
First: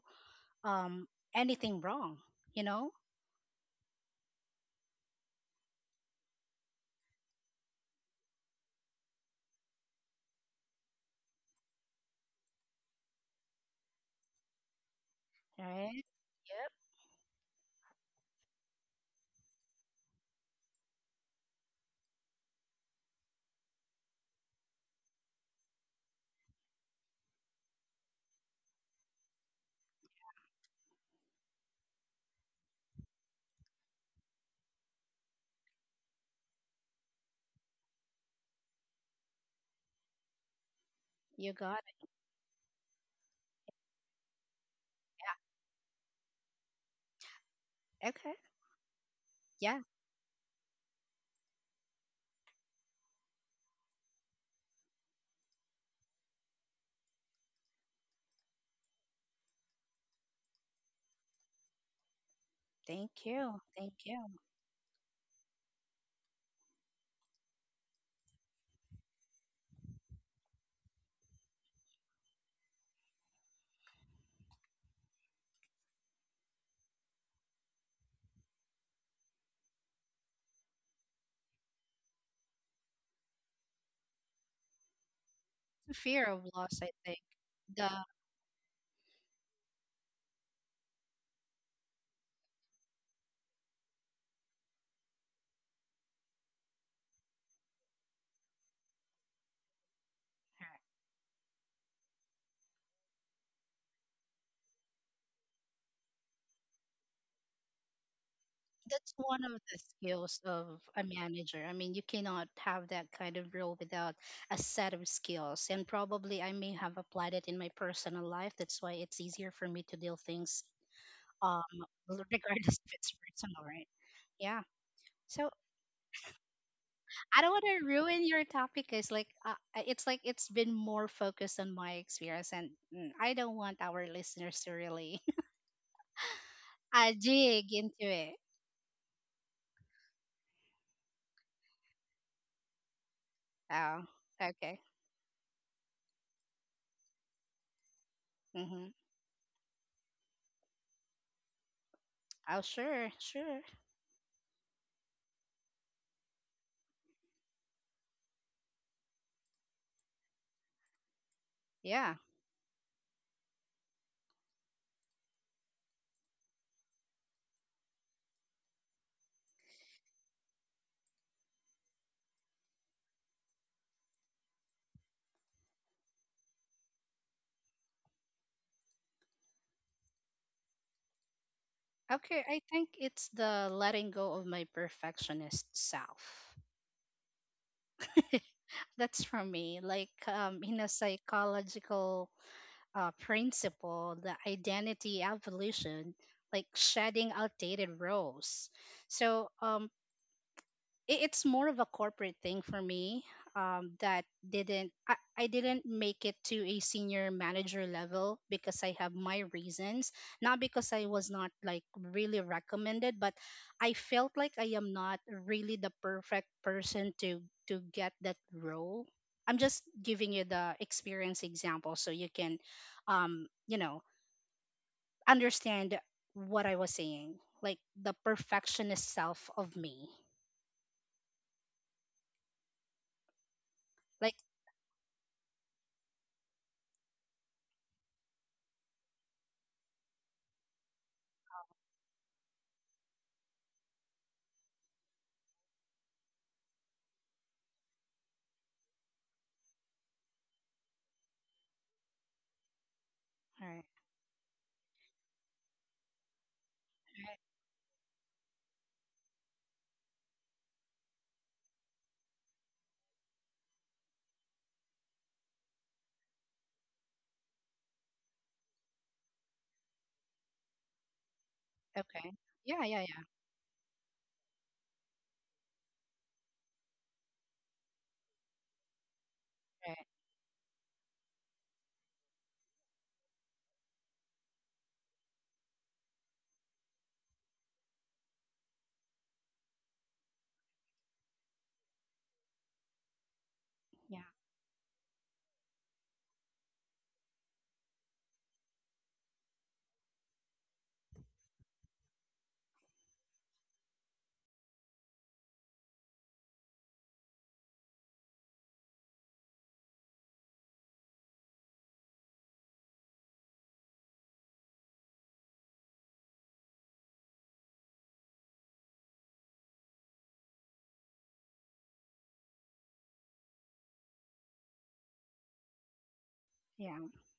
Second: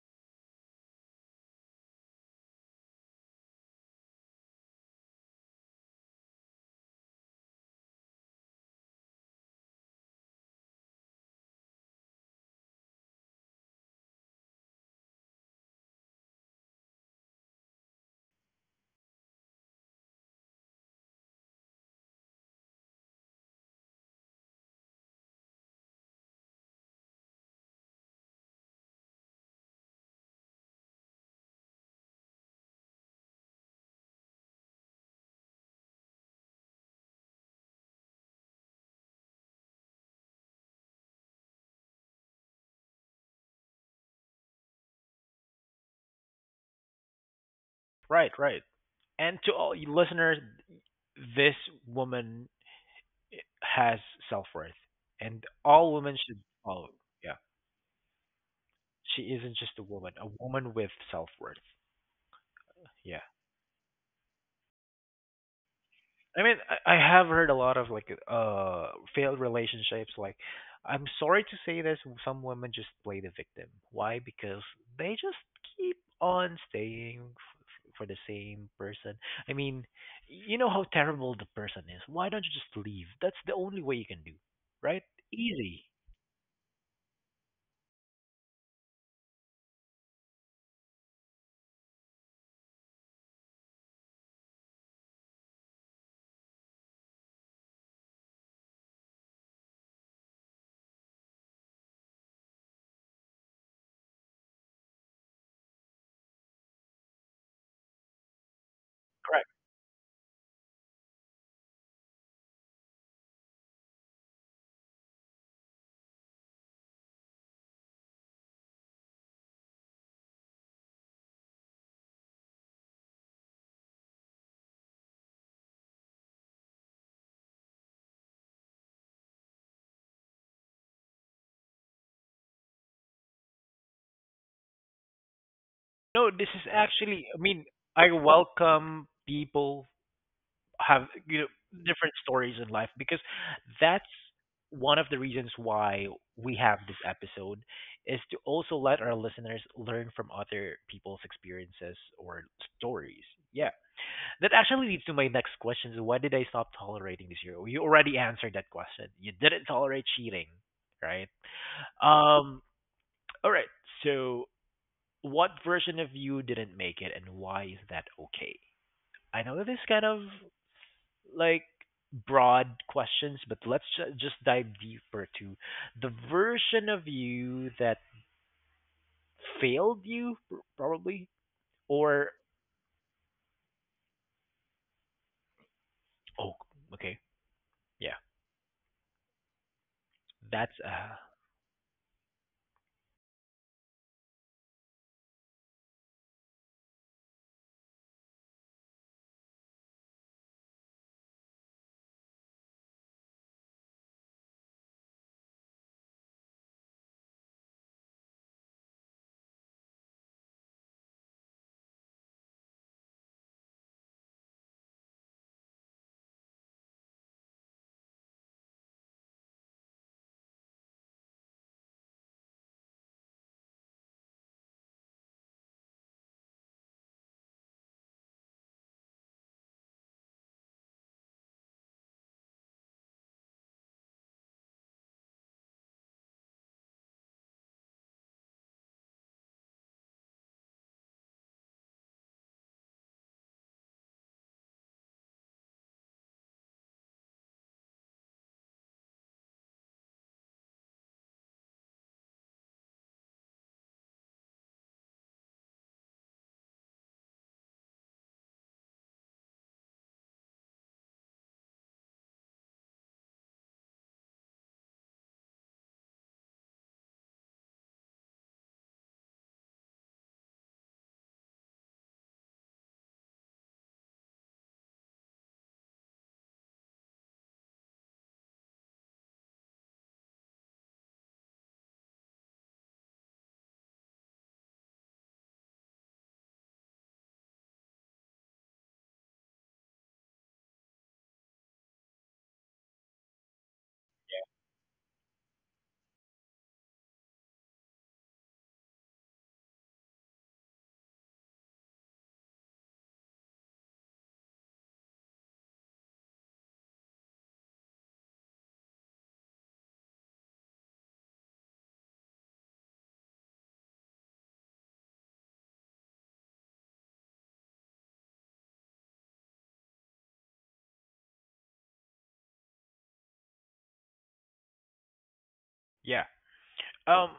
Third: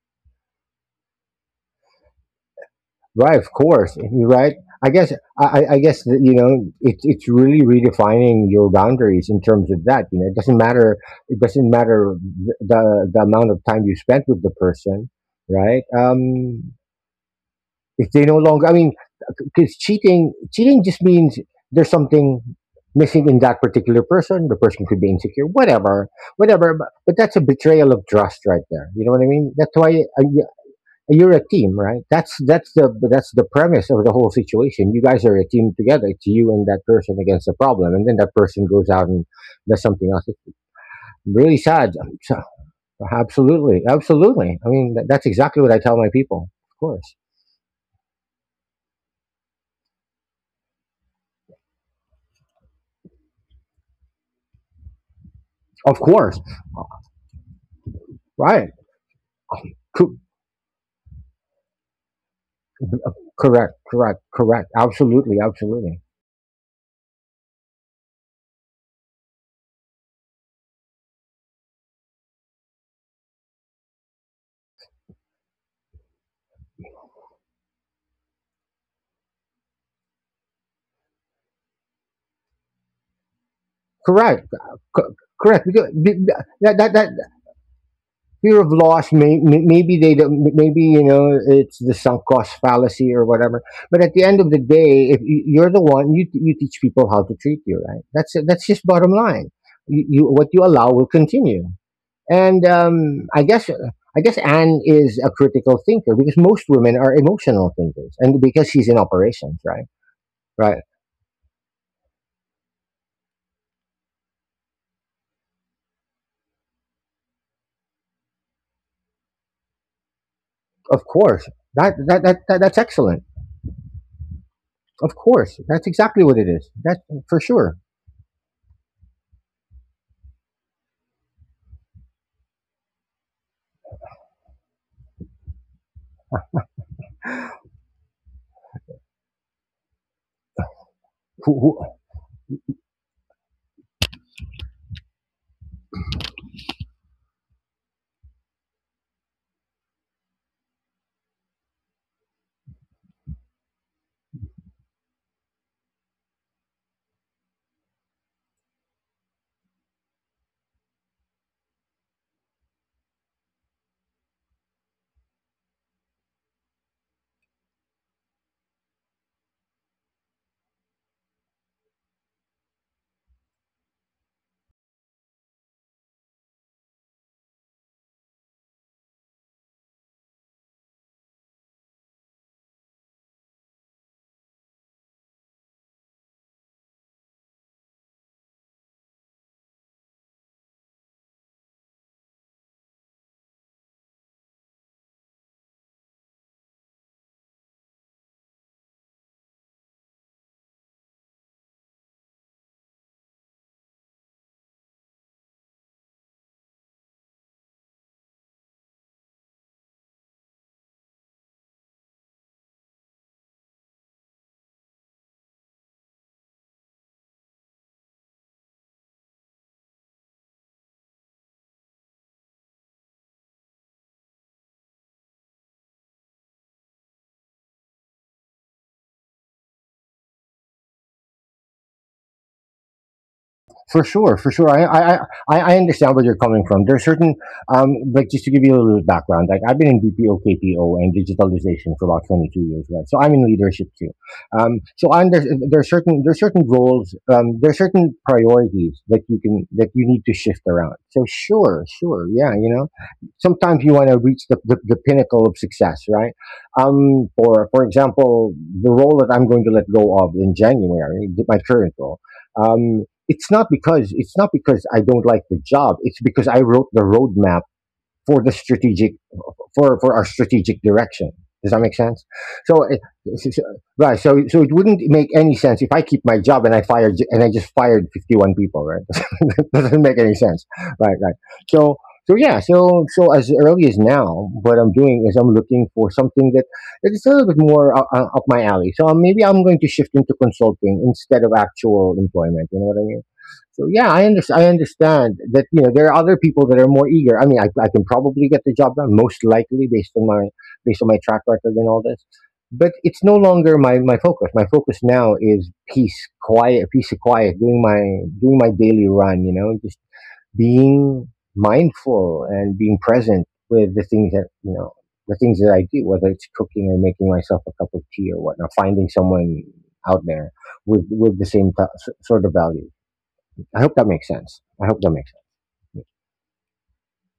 Speaker 3: um anything wrong, you know?
Speaker 2: Right, of course. You're right. I guess I guess that, it's really redefining your boundaries in terms of that. You know, it doesn't matter. It doesn't matter the amount of time you spent with the person, right?
Speaker 3: Right? Yep.
Speaker 2: If they no longer, I mean, because cheating just means there's something missing in that particular person. The person could be insecure, whatever, whatever. But that's a betrayal of trust right there. You know what I mean? That's why. You're a team, right? That's the premise of the whole situation. You guys are a team together. It's you and that person against the problem, and then that person goes out and does something else. It's
Speaker 3: You
Speaker 2: really
Speaker 3: got
Speaker 2: sad.
Speaker 3: it.
Speaker 2: So- Absolutely, absolutely. I mean, that's exactly what I tell my people.
Speaker 3: Yeah.
Speaker 1: Right,
Speaker 3: Okay.
Speaker 1: right. And to all
Speaker 3: Yeah.
Speaker 1: you listeners, this woman has self-worth and all
Speaker 2: Of
Speaker 1: women should
Speaker 2: course,
Speaker 1: follow. Yeah,
Speaker 2: right?
Speaker 1: she isn't just a woman, a
Speaker 2: Co-
Speaker 1: woman with self-worth.
Speaker 3: Thank
Speaker 1: Yeah.
Speaker 3: you.
Speaker 2: Correct,
Speaker 3: Thank
Speaker 2: correct,
Speaker 3: you.
Speaker 2: correct. Absolutely, absolutely,
Speaker 1: I mean, I have heard a lot of like failed relationships. Like, I'm sorry to say this, some women just play the victim. Why? Because they just keep on staying for the same person. I mean, you know how terrible the person is, why don't you just leave? That's the only way you can do,
Speaker 2: correct,
Speaker 1: right?
Speaker 2: co-
Speaker 1: Easy.
Speaker 2: correct. Because
Speaker 3: Fear of
Speaker 2: be-
Speaker 3: loss, I
Speaker 2: that, that,
Speaker 3: think.
Speaker 2: that
Speaker 3: The
Speaker 2: fear of loss may, maybe they don't maybe it's the sunk cost fallacy or whatever. But at the end of the day, if you're the one, you teach people how to treat you, right? That's just bottom line. You what you allow will continue. And I guess Anne is a critical thinker, because most women are emotional thinkers, and because she's in
Speaker 3: That's one of
Speaker 2: operations,
Speaker 3: the
Speaker 2: right?
Speaker 3: skills of
Speaker 2: Right,
Speaker 3: a manager. I mean, you cannot have that kind of role without a set of skills. And probably I may have applied it in my personal life. That's why it's easier for me to deal things,
Speaker 2: of course,
Speaker 3: um
Speaker 2: that that, that, that
Speaker 3: regardless
Speaker 2: that's
Speaker 3: if it's
Speaker 2: excellent.
Speaker 3: personal, right? Yeah.
Speaker 2: Of
Speaker 3: So
Speaker 2: course, that's exactly what it is. That,
Speaker 3: I don't
Speaker 2: for
Speaker 3: want to
Speaker 2: sure.
Speaker 3: ruin your topic. It's like it's like it's been more focused on my experience and, mm, I don't want our listeners to really
Speaker 1: No, this is actually, I mean,
Speaker 3: dig into
Speaker 1: I
Speaker 3: it.
Speaker 1: welcome people have,
Speaker 2: Who,
Speaker 1: different stories in life because
Speaker 3: Oh,
Speaker 1: that's
Speaker 3: okay.
Speaker 1: one of the reasons why we have this episode is to also
Speaker 3: Mm-hmm.
Speaker 1: let our listeners learn from other people's experiences or
Speaker 3: Oh, sure,
Speaker 1: stories.
Speaker 3: sure.
Speaker 1: Yeah. That actually leads to my next question. So why did I stop tolerating this year? You already answered that question. You didn't tolerate cheating, right?
Speaker 3: Yeah.
Speaker 1: Um, all right. So what version of you didn't make it and why is that okay? I know that this is kind of like broad questions, but let's just dive deeper to the version of you that failed you probably or
Speaker 3: Okay, I think it's the letting go of my perfectionist self.
Speaker 1: oh, okay, yeah,
Speaker 3: That's for me. Like,
Speaker 1: that's
Speaker 3: in a psychological principle, the identity evolution, like shedding outdated roles. So, it's more of a corporate thing for me, that didn't I didn't make it to a senior manager level because I have my reasons. Not because I was not like really recommended, but I felt like I am not really the perfect person to get that role. I'm just giving you the experience example so you can, um, understand what I was saying, like the perfectionist self of me,
Speaker 2: for
Speaker 3: like.
Speaker 2: sure, for sure. I understand where you're coming from. Like just to give you a little background, like I've been in BPO, KPO, and digitalization for about 22 years, right? So I'm in leadership too. So I'm there. There are certain roles. There are certain priorities that you can that you need to shift around. So sure, sure, yeah,
Speaker 3: All right.
Speaker 2: sometimes you want to reach the pinnacle of success, right? For example, the role that I'm going to let go of in January, my current role. Um, it's not because I don't like the job. It's because I wrote the roadmap for the strategic for our strategic direction. Does that make sense?
Speaker 3: Okay. Yeah,
Speaker 2: So,
Speaker 3: yeah,
Speaker 2: it-
Speaker 3: yeah.
Speaker 2: s- s- right. So it wouldn't make any sense if I keep my job, and I fired and I just fired 51 people, right? That doesn't
Speaker 3: Right.
Speaker 2: make any sense. Right. Right. So, so, yeah. So, as early as now, what I'm doing is I'm looking for something that is a little bit more up my alley. So maybe I'm going to shift into consulting instead of actual employment. You know what I mean? So yeah,
Speaker 3: Yeah,
Speaker 2: I understand. I understand that there are other people that are more eager. I mean, I can probably get the job done, most likely based on my track record and all this. But it's no longer my focus. My focus now is peace, quiet, peace of quiet, doing my daily run. You know, just being mindful and being present with the things that you know the things that I do, whether it's cooking or making myself a cup of tea or whatnot, finding someone out there with the same sort of value. I hope that makes sense. I hope that makes
Speaker 1: yeah,
Speaker 3: yeah.
Speaker 1: um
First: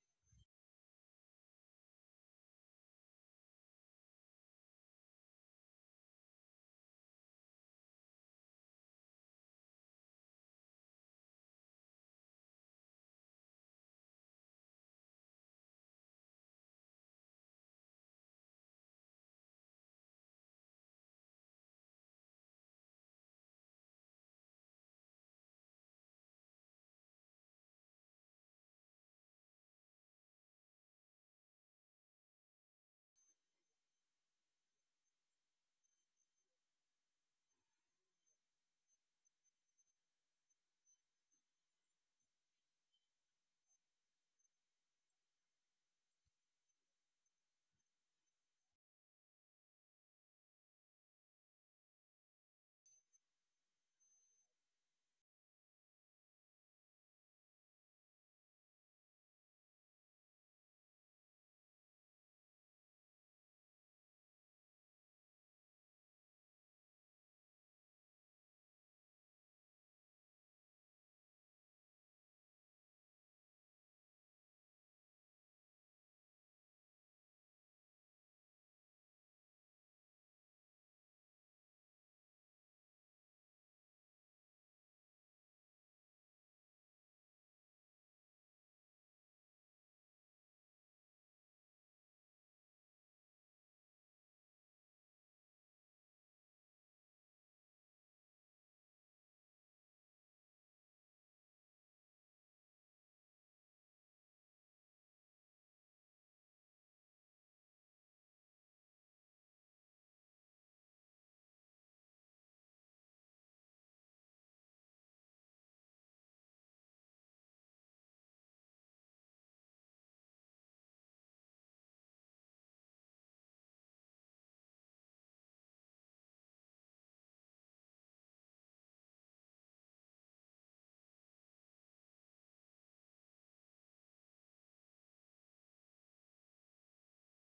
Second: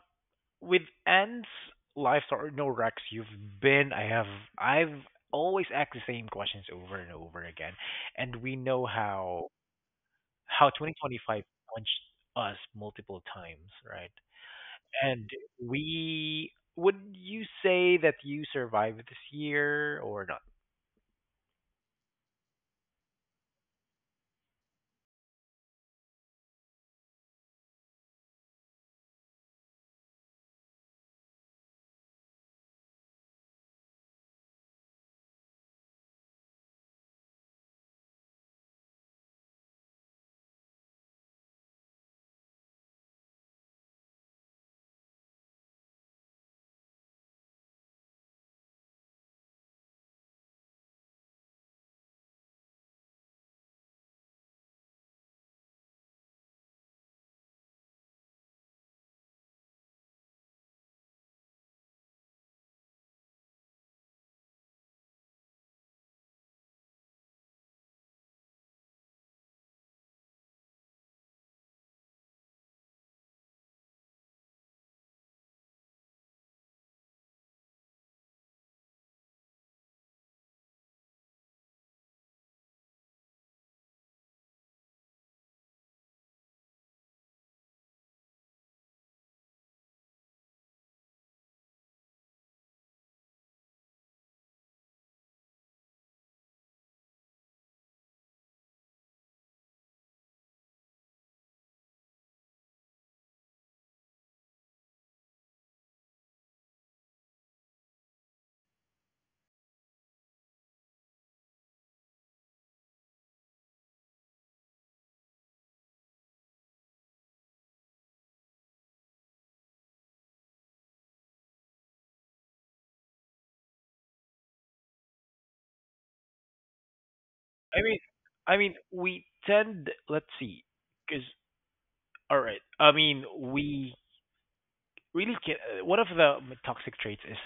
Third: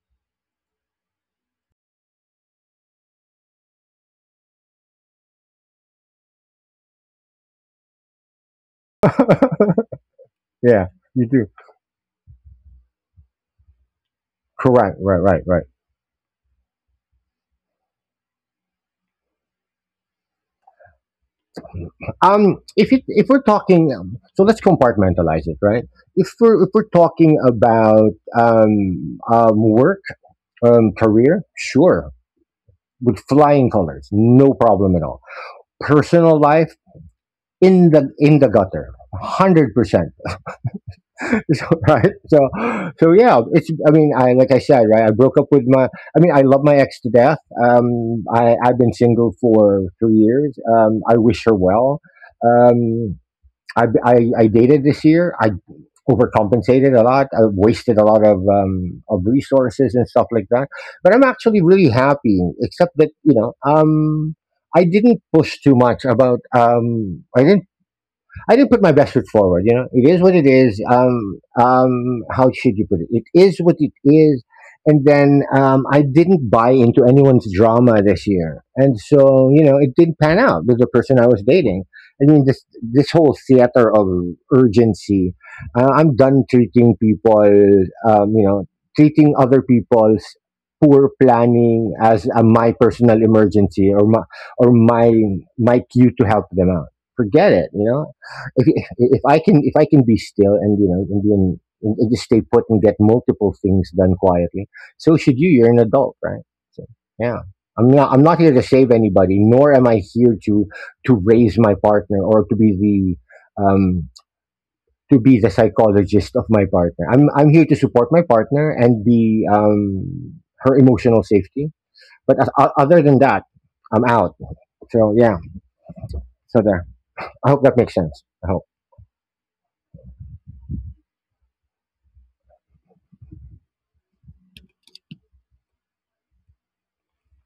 Speaker 1: with ants life. Or no, Rex, you've been I have I've always asked the same questions over and over again, and we know how
Speaker 2: sense.
Speaker 1: how
Speaker 2: Yeah, you
Speaker 1: 2025
Speaker 2: do.
Speaker 1: punched us multiple times, right?
Speaker 2: Correct. Right.
Speaker 1: And
Speaker 2: Right. Right.
Speaker 1: we would you say that you survived this year or not?
Speaker 2: If we're talking, so let's compartmentalize it, right? If we're talking about work, career, sure, with flying colors, no problem at all. Personal life in the gutter, 100%. So, right. So yeah, it's, I mean, I, like I said, right, I broke up with my. I mean, I love my ex to death. I've been single for 3 years. I wish her well. Um i i, I dated this year. I overcompensated a lot. I wasted a lot of resources and stuff like that, but I'm actually really happy, except that I didn't push too much about. I didn't put my best foot forward. You know, it is what it is. How should you put it? It is what it is. And then I didn't buy into anyone's drama this year, and so, it didn't pan out with the person I was dating. I mean, this whole theater of urgency. I'm done treating people. Um, you know, Treating other people's poor planning as a, my personal emergency, or my or my cue to help them out, forget it. If I can be still, and you know and be in, and just stay put and get multiple things done quietly, so should you. You're an adult, right? So yeah, I'm not here to save anybody, nor am I here to raise my partner, or to be the psychologist of my partner. I'm here to support my partner and be her emotional safety. But other than that, I'm out. So yeah, so there. I hope that
Speaker 1: I
Speaker 2: makes
Speaker 1: mean,
Speaker 2: sense. I hope.
Speaker 1: we tend. Let's see, because all right. I mean, we really can. One of the toxic traits is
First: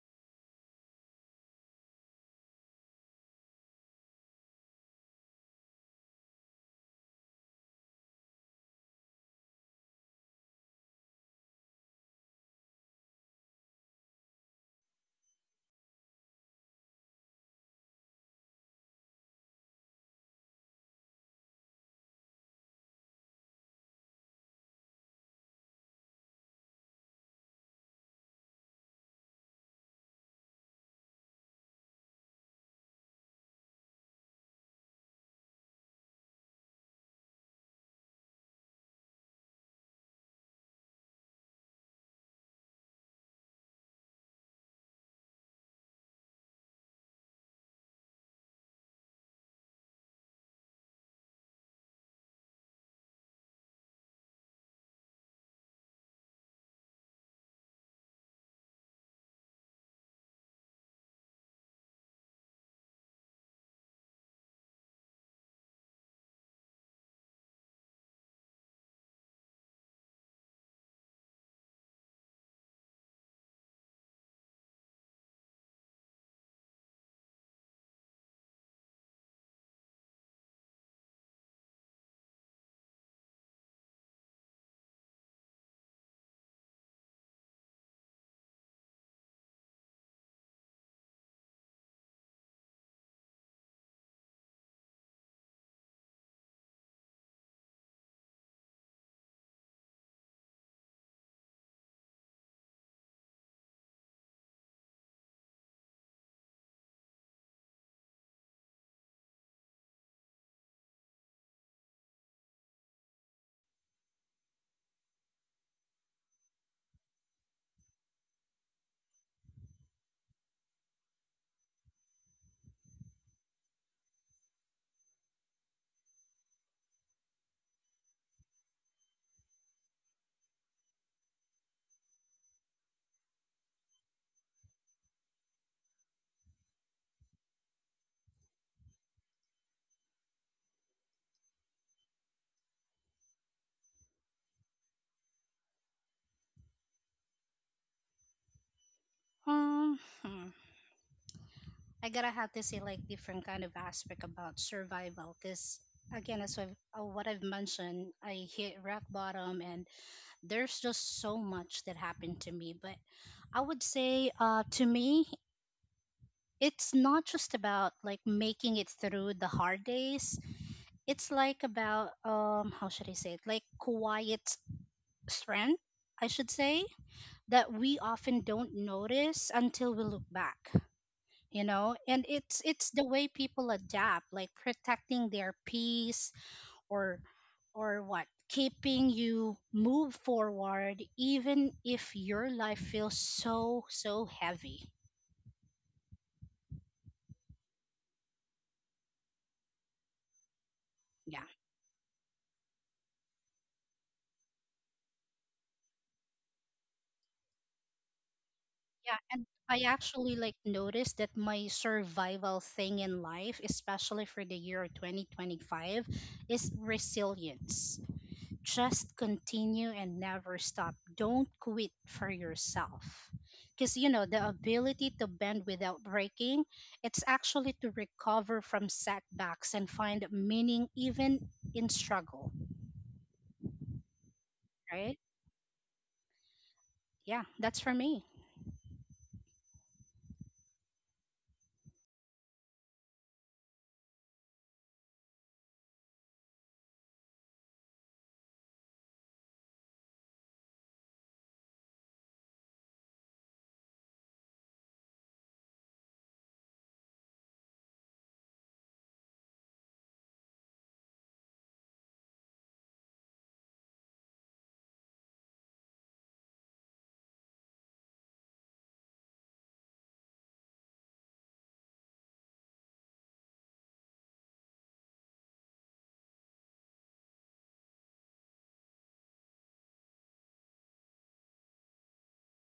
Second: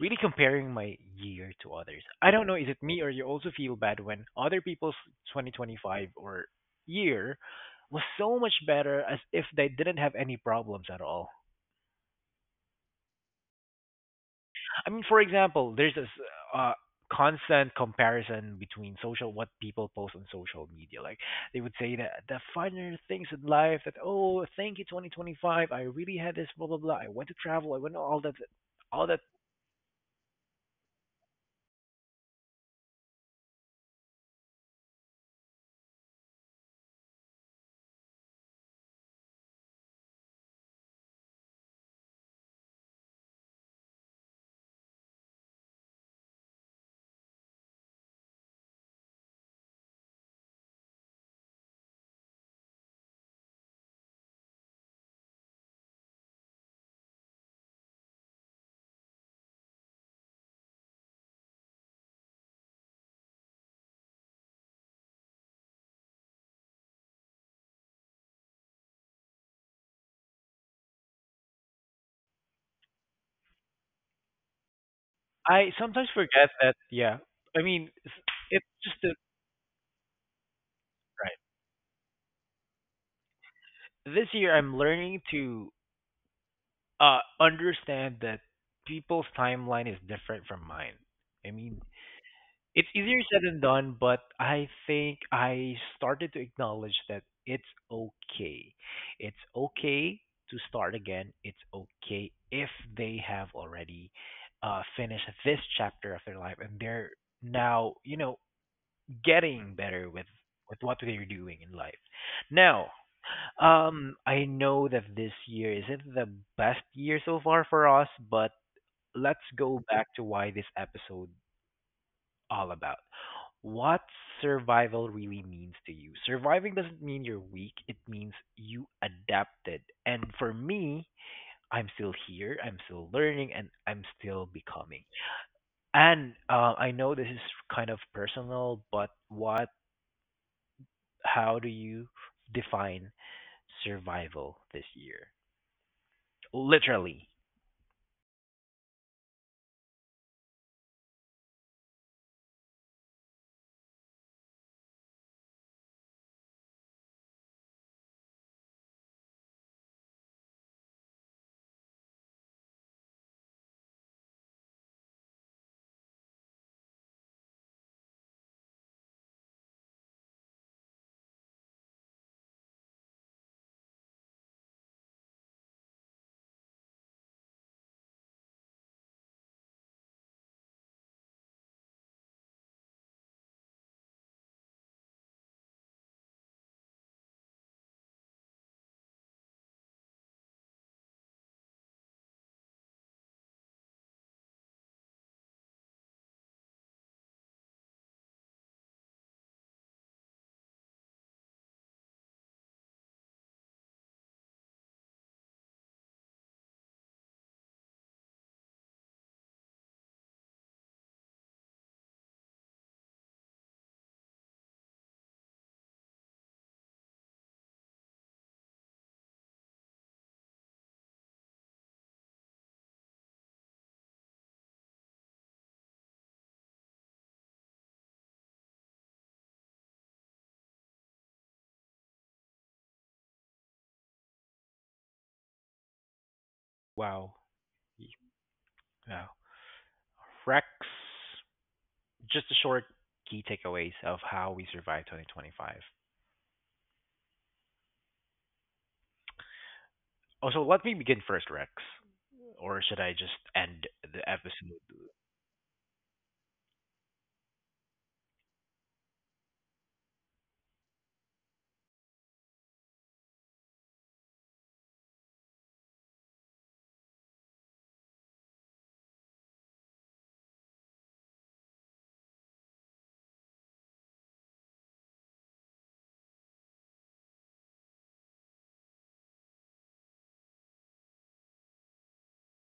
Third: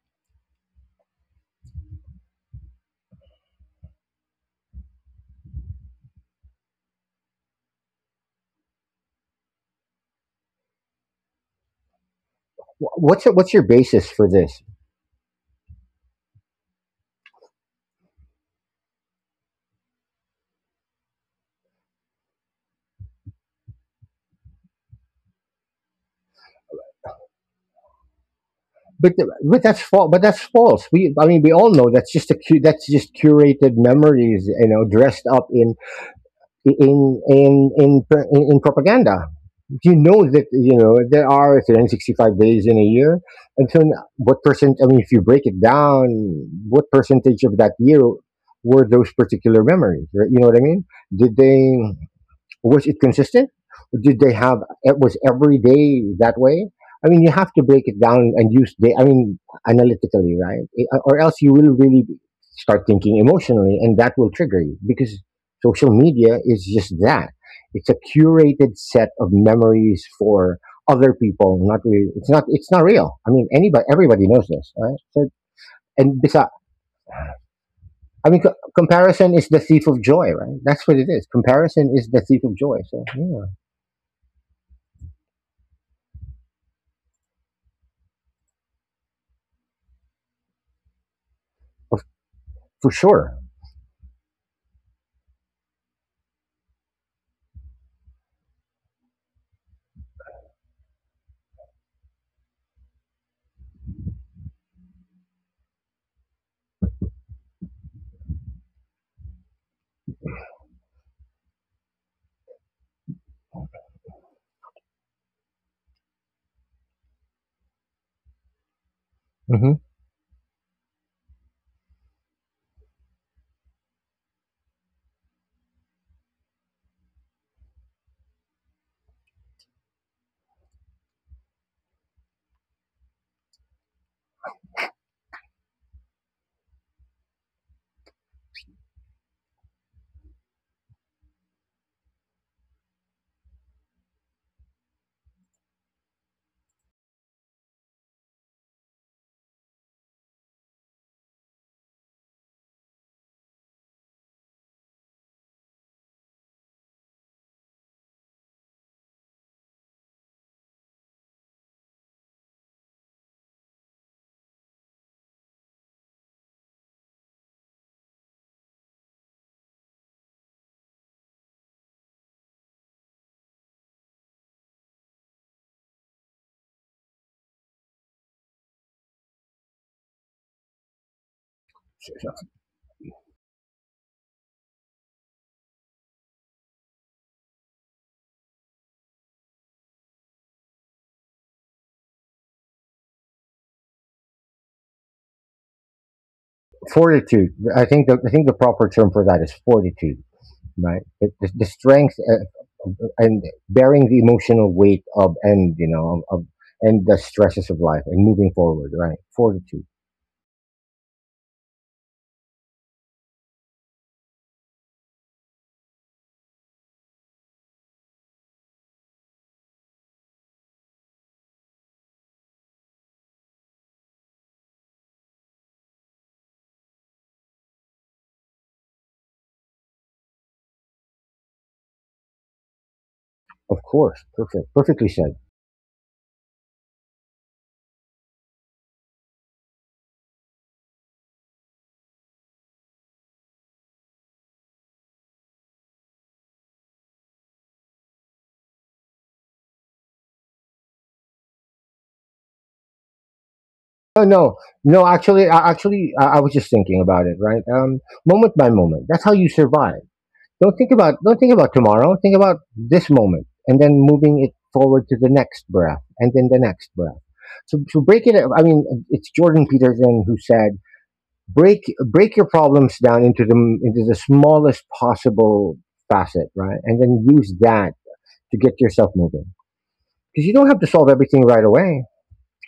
Speaker 1: really comparing my year to others. I don't know. Is it me or you also feel bad when other people's 2025 or year was so much better as if they didn't have any problems at all?
Speaker 2: What's your basis for this?
Speaker 1: I mean, for example, there's this uh, constant comparison between social what people post on social media. Like they would say that the finer things in life that oh thank you 2025 I really had this blah blah blah, I went to travel, I went to all
Speaker 2: But,
Speaker 1: that.
Speaker 2: but that's false. But that's false. I mean, we all know that's just a that's just curated memories, you know, dressed up in in in in propaganda. You know that there are 365 days in a year, and so what percent? I mean, if you break it down, what percentage of that year were those particular memories? Right? You know what I mean? Did they? Was it consistent? Did they have? It was every day that way. I mean, you have to break it down and use the. I mean, analytically, right? Or else you will really start thinking emotionally, and that will trigger you, because social media is just that. It's a curated set of memories for other people. Not really. It's not. It's not real. I mean, everybody knows this, right? So,
Speaker 1: I sometimes
Speaker 2: and besides.
Speaker 1: forget that, yeah. I mean, it's
Speaker 2: I mean,
Speaker 1: it's just a,
Speaker 2: comparison is the thief of joy, right? That's what it is. Comparison is the thief of joy. So, yeah.
Speaker 1: right, this year I'm learning to understand that people's timeline is different from mine. I mean,
Speaker 2: For
Speaker 1: it's easier
Speaker 2: sure.
Speaker 1: said than done, but I think I started to acknowledge that it's okay. It's okay to start again. It's okay if they have already finished this chapter of their life and they're now, getting better with what they're doing in life. Now, I know that this year isn't the best year so far for us, but let's
Speaker 2: Hmm.
Speaker 1: go back to why this episode all about. What survival really means to you. Surviving doesn't mean you're weak, it means you adapted. And for me, I'm still here, I'm still learning, and I'm still becoming. And I know this is kind of personal, but how do you define survival this year? Literally.
Speaker 3: Hmm. I gotta have to say like different kind of aspect about survival, cause again, as I've, what I've mentioned, I hit rock bottom, and there's just so much that happened to me. But I would say, to me, it's not just about like making it through the hard days. It's like about, how should I say it? Like quiet strength, I should say, that we often don't notice until we look back, you know. And it's the way people adapt, like protecting their peace, or or what, keeping you move forward even if your life feels so heavy.
Speaker 2: Fortitude. I think the proper term for that is fortitude, right? It,
Speaker 3: Yeah,
Speaker 2: the strength and bearing the emotional weight of, and you know of, and the stresses of life and moving forward, right?
Speaker 3: yeah. And I
Speaker 2: Fortitude,
Speaker 3: actually like noticed that my survival thing in life, especially for the year 2025, is resilience. Just continue and never stop. Don't quit for yourself. Because, you know, the ability to bend without breaking, it's actually to recover from setbacks and find meaning even in struggle,
Speaker 2: of course. Perfect. Perfectly
Speaker 3: right?
Speaker 2: said.
Speaker 1: Wow.
Speaker 3: Yeah, that's for me.
Speaker 1: Wow. Rex, just a short key takeaways of how we survive 2025. Oh, so let me begin first, Rex. Or should I just end
Speaker 2: Oh
Speaker 1: the
Speaker 2: no,
Speaker 1: episode?
Speaker 2: no. Actually, I was just thinking about it, right? Moment by moment. That's how you survive. Don't think about tomorrow. Think about this moment, and then moving it forward to the next breath, and then the next breath. So, break it. I mean, it's Jordan Peterson who said, Break your problems down into the smallest possible facet, right, and then use that to get yourself moving. Because you don't have to solve everything right away.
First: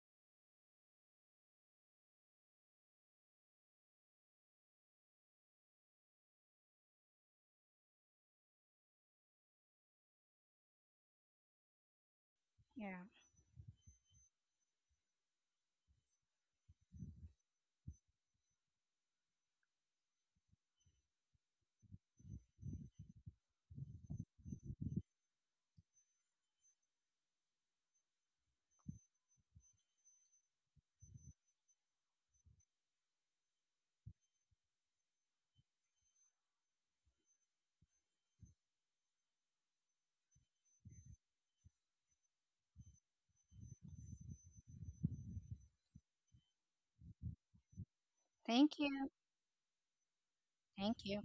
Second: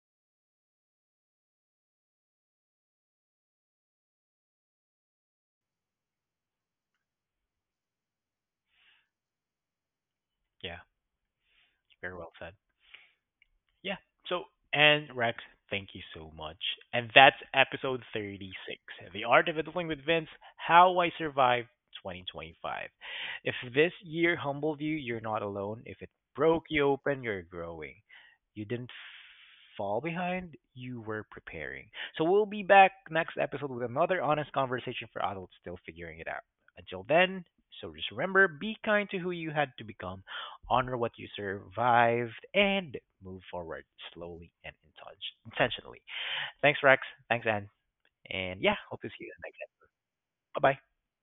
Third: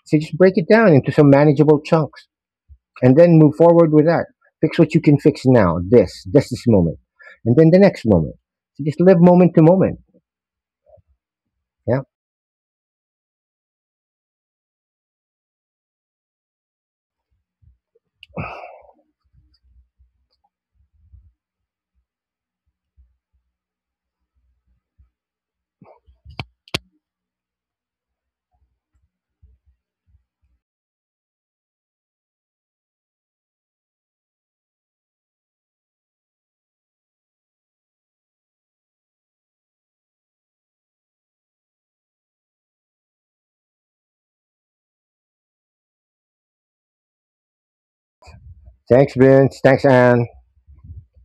Speaker 2: So just break it down into some manageable chunks, and then move forward with that. Fix what you can fix now. This moment, and then the next moment. So just live moment to moment."
Speaker 1: Yeah,
Speaker 2: Yeah.
Speaker 1: very well said.
Speaker 3: Yeah.
Speaker 1: Yeah. So, and Rex, thank you so much. And that's episode 36, The Art of Adulting with Vince, How I Survived 2025. If this year humbled you, you're not alone. If it broke you open, you're growing. You didn't fall behind, you were preparing. So, we'll be back next episode with another honest conversation for adults still figuring it out. Until then, so just remember be kind to who you had to become, honor what you survived, and move forward slowly and intentionally. Thanks, Rex. Thanks, Anne. And yeah,
Speaker 3: Thank
Speaker 1: hope
Speaker 3: you.
Speaker 1: to
Speaker 2: Thanks,
Speaker 1: see you next
Speaker 2: Vince. Thanks, Anne.
Speaker 1: time. Bye bye.
Speaker 3: Thank you.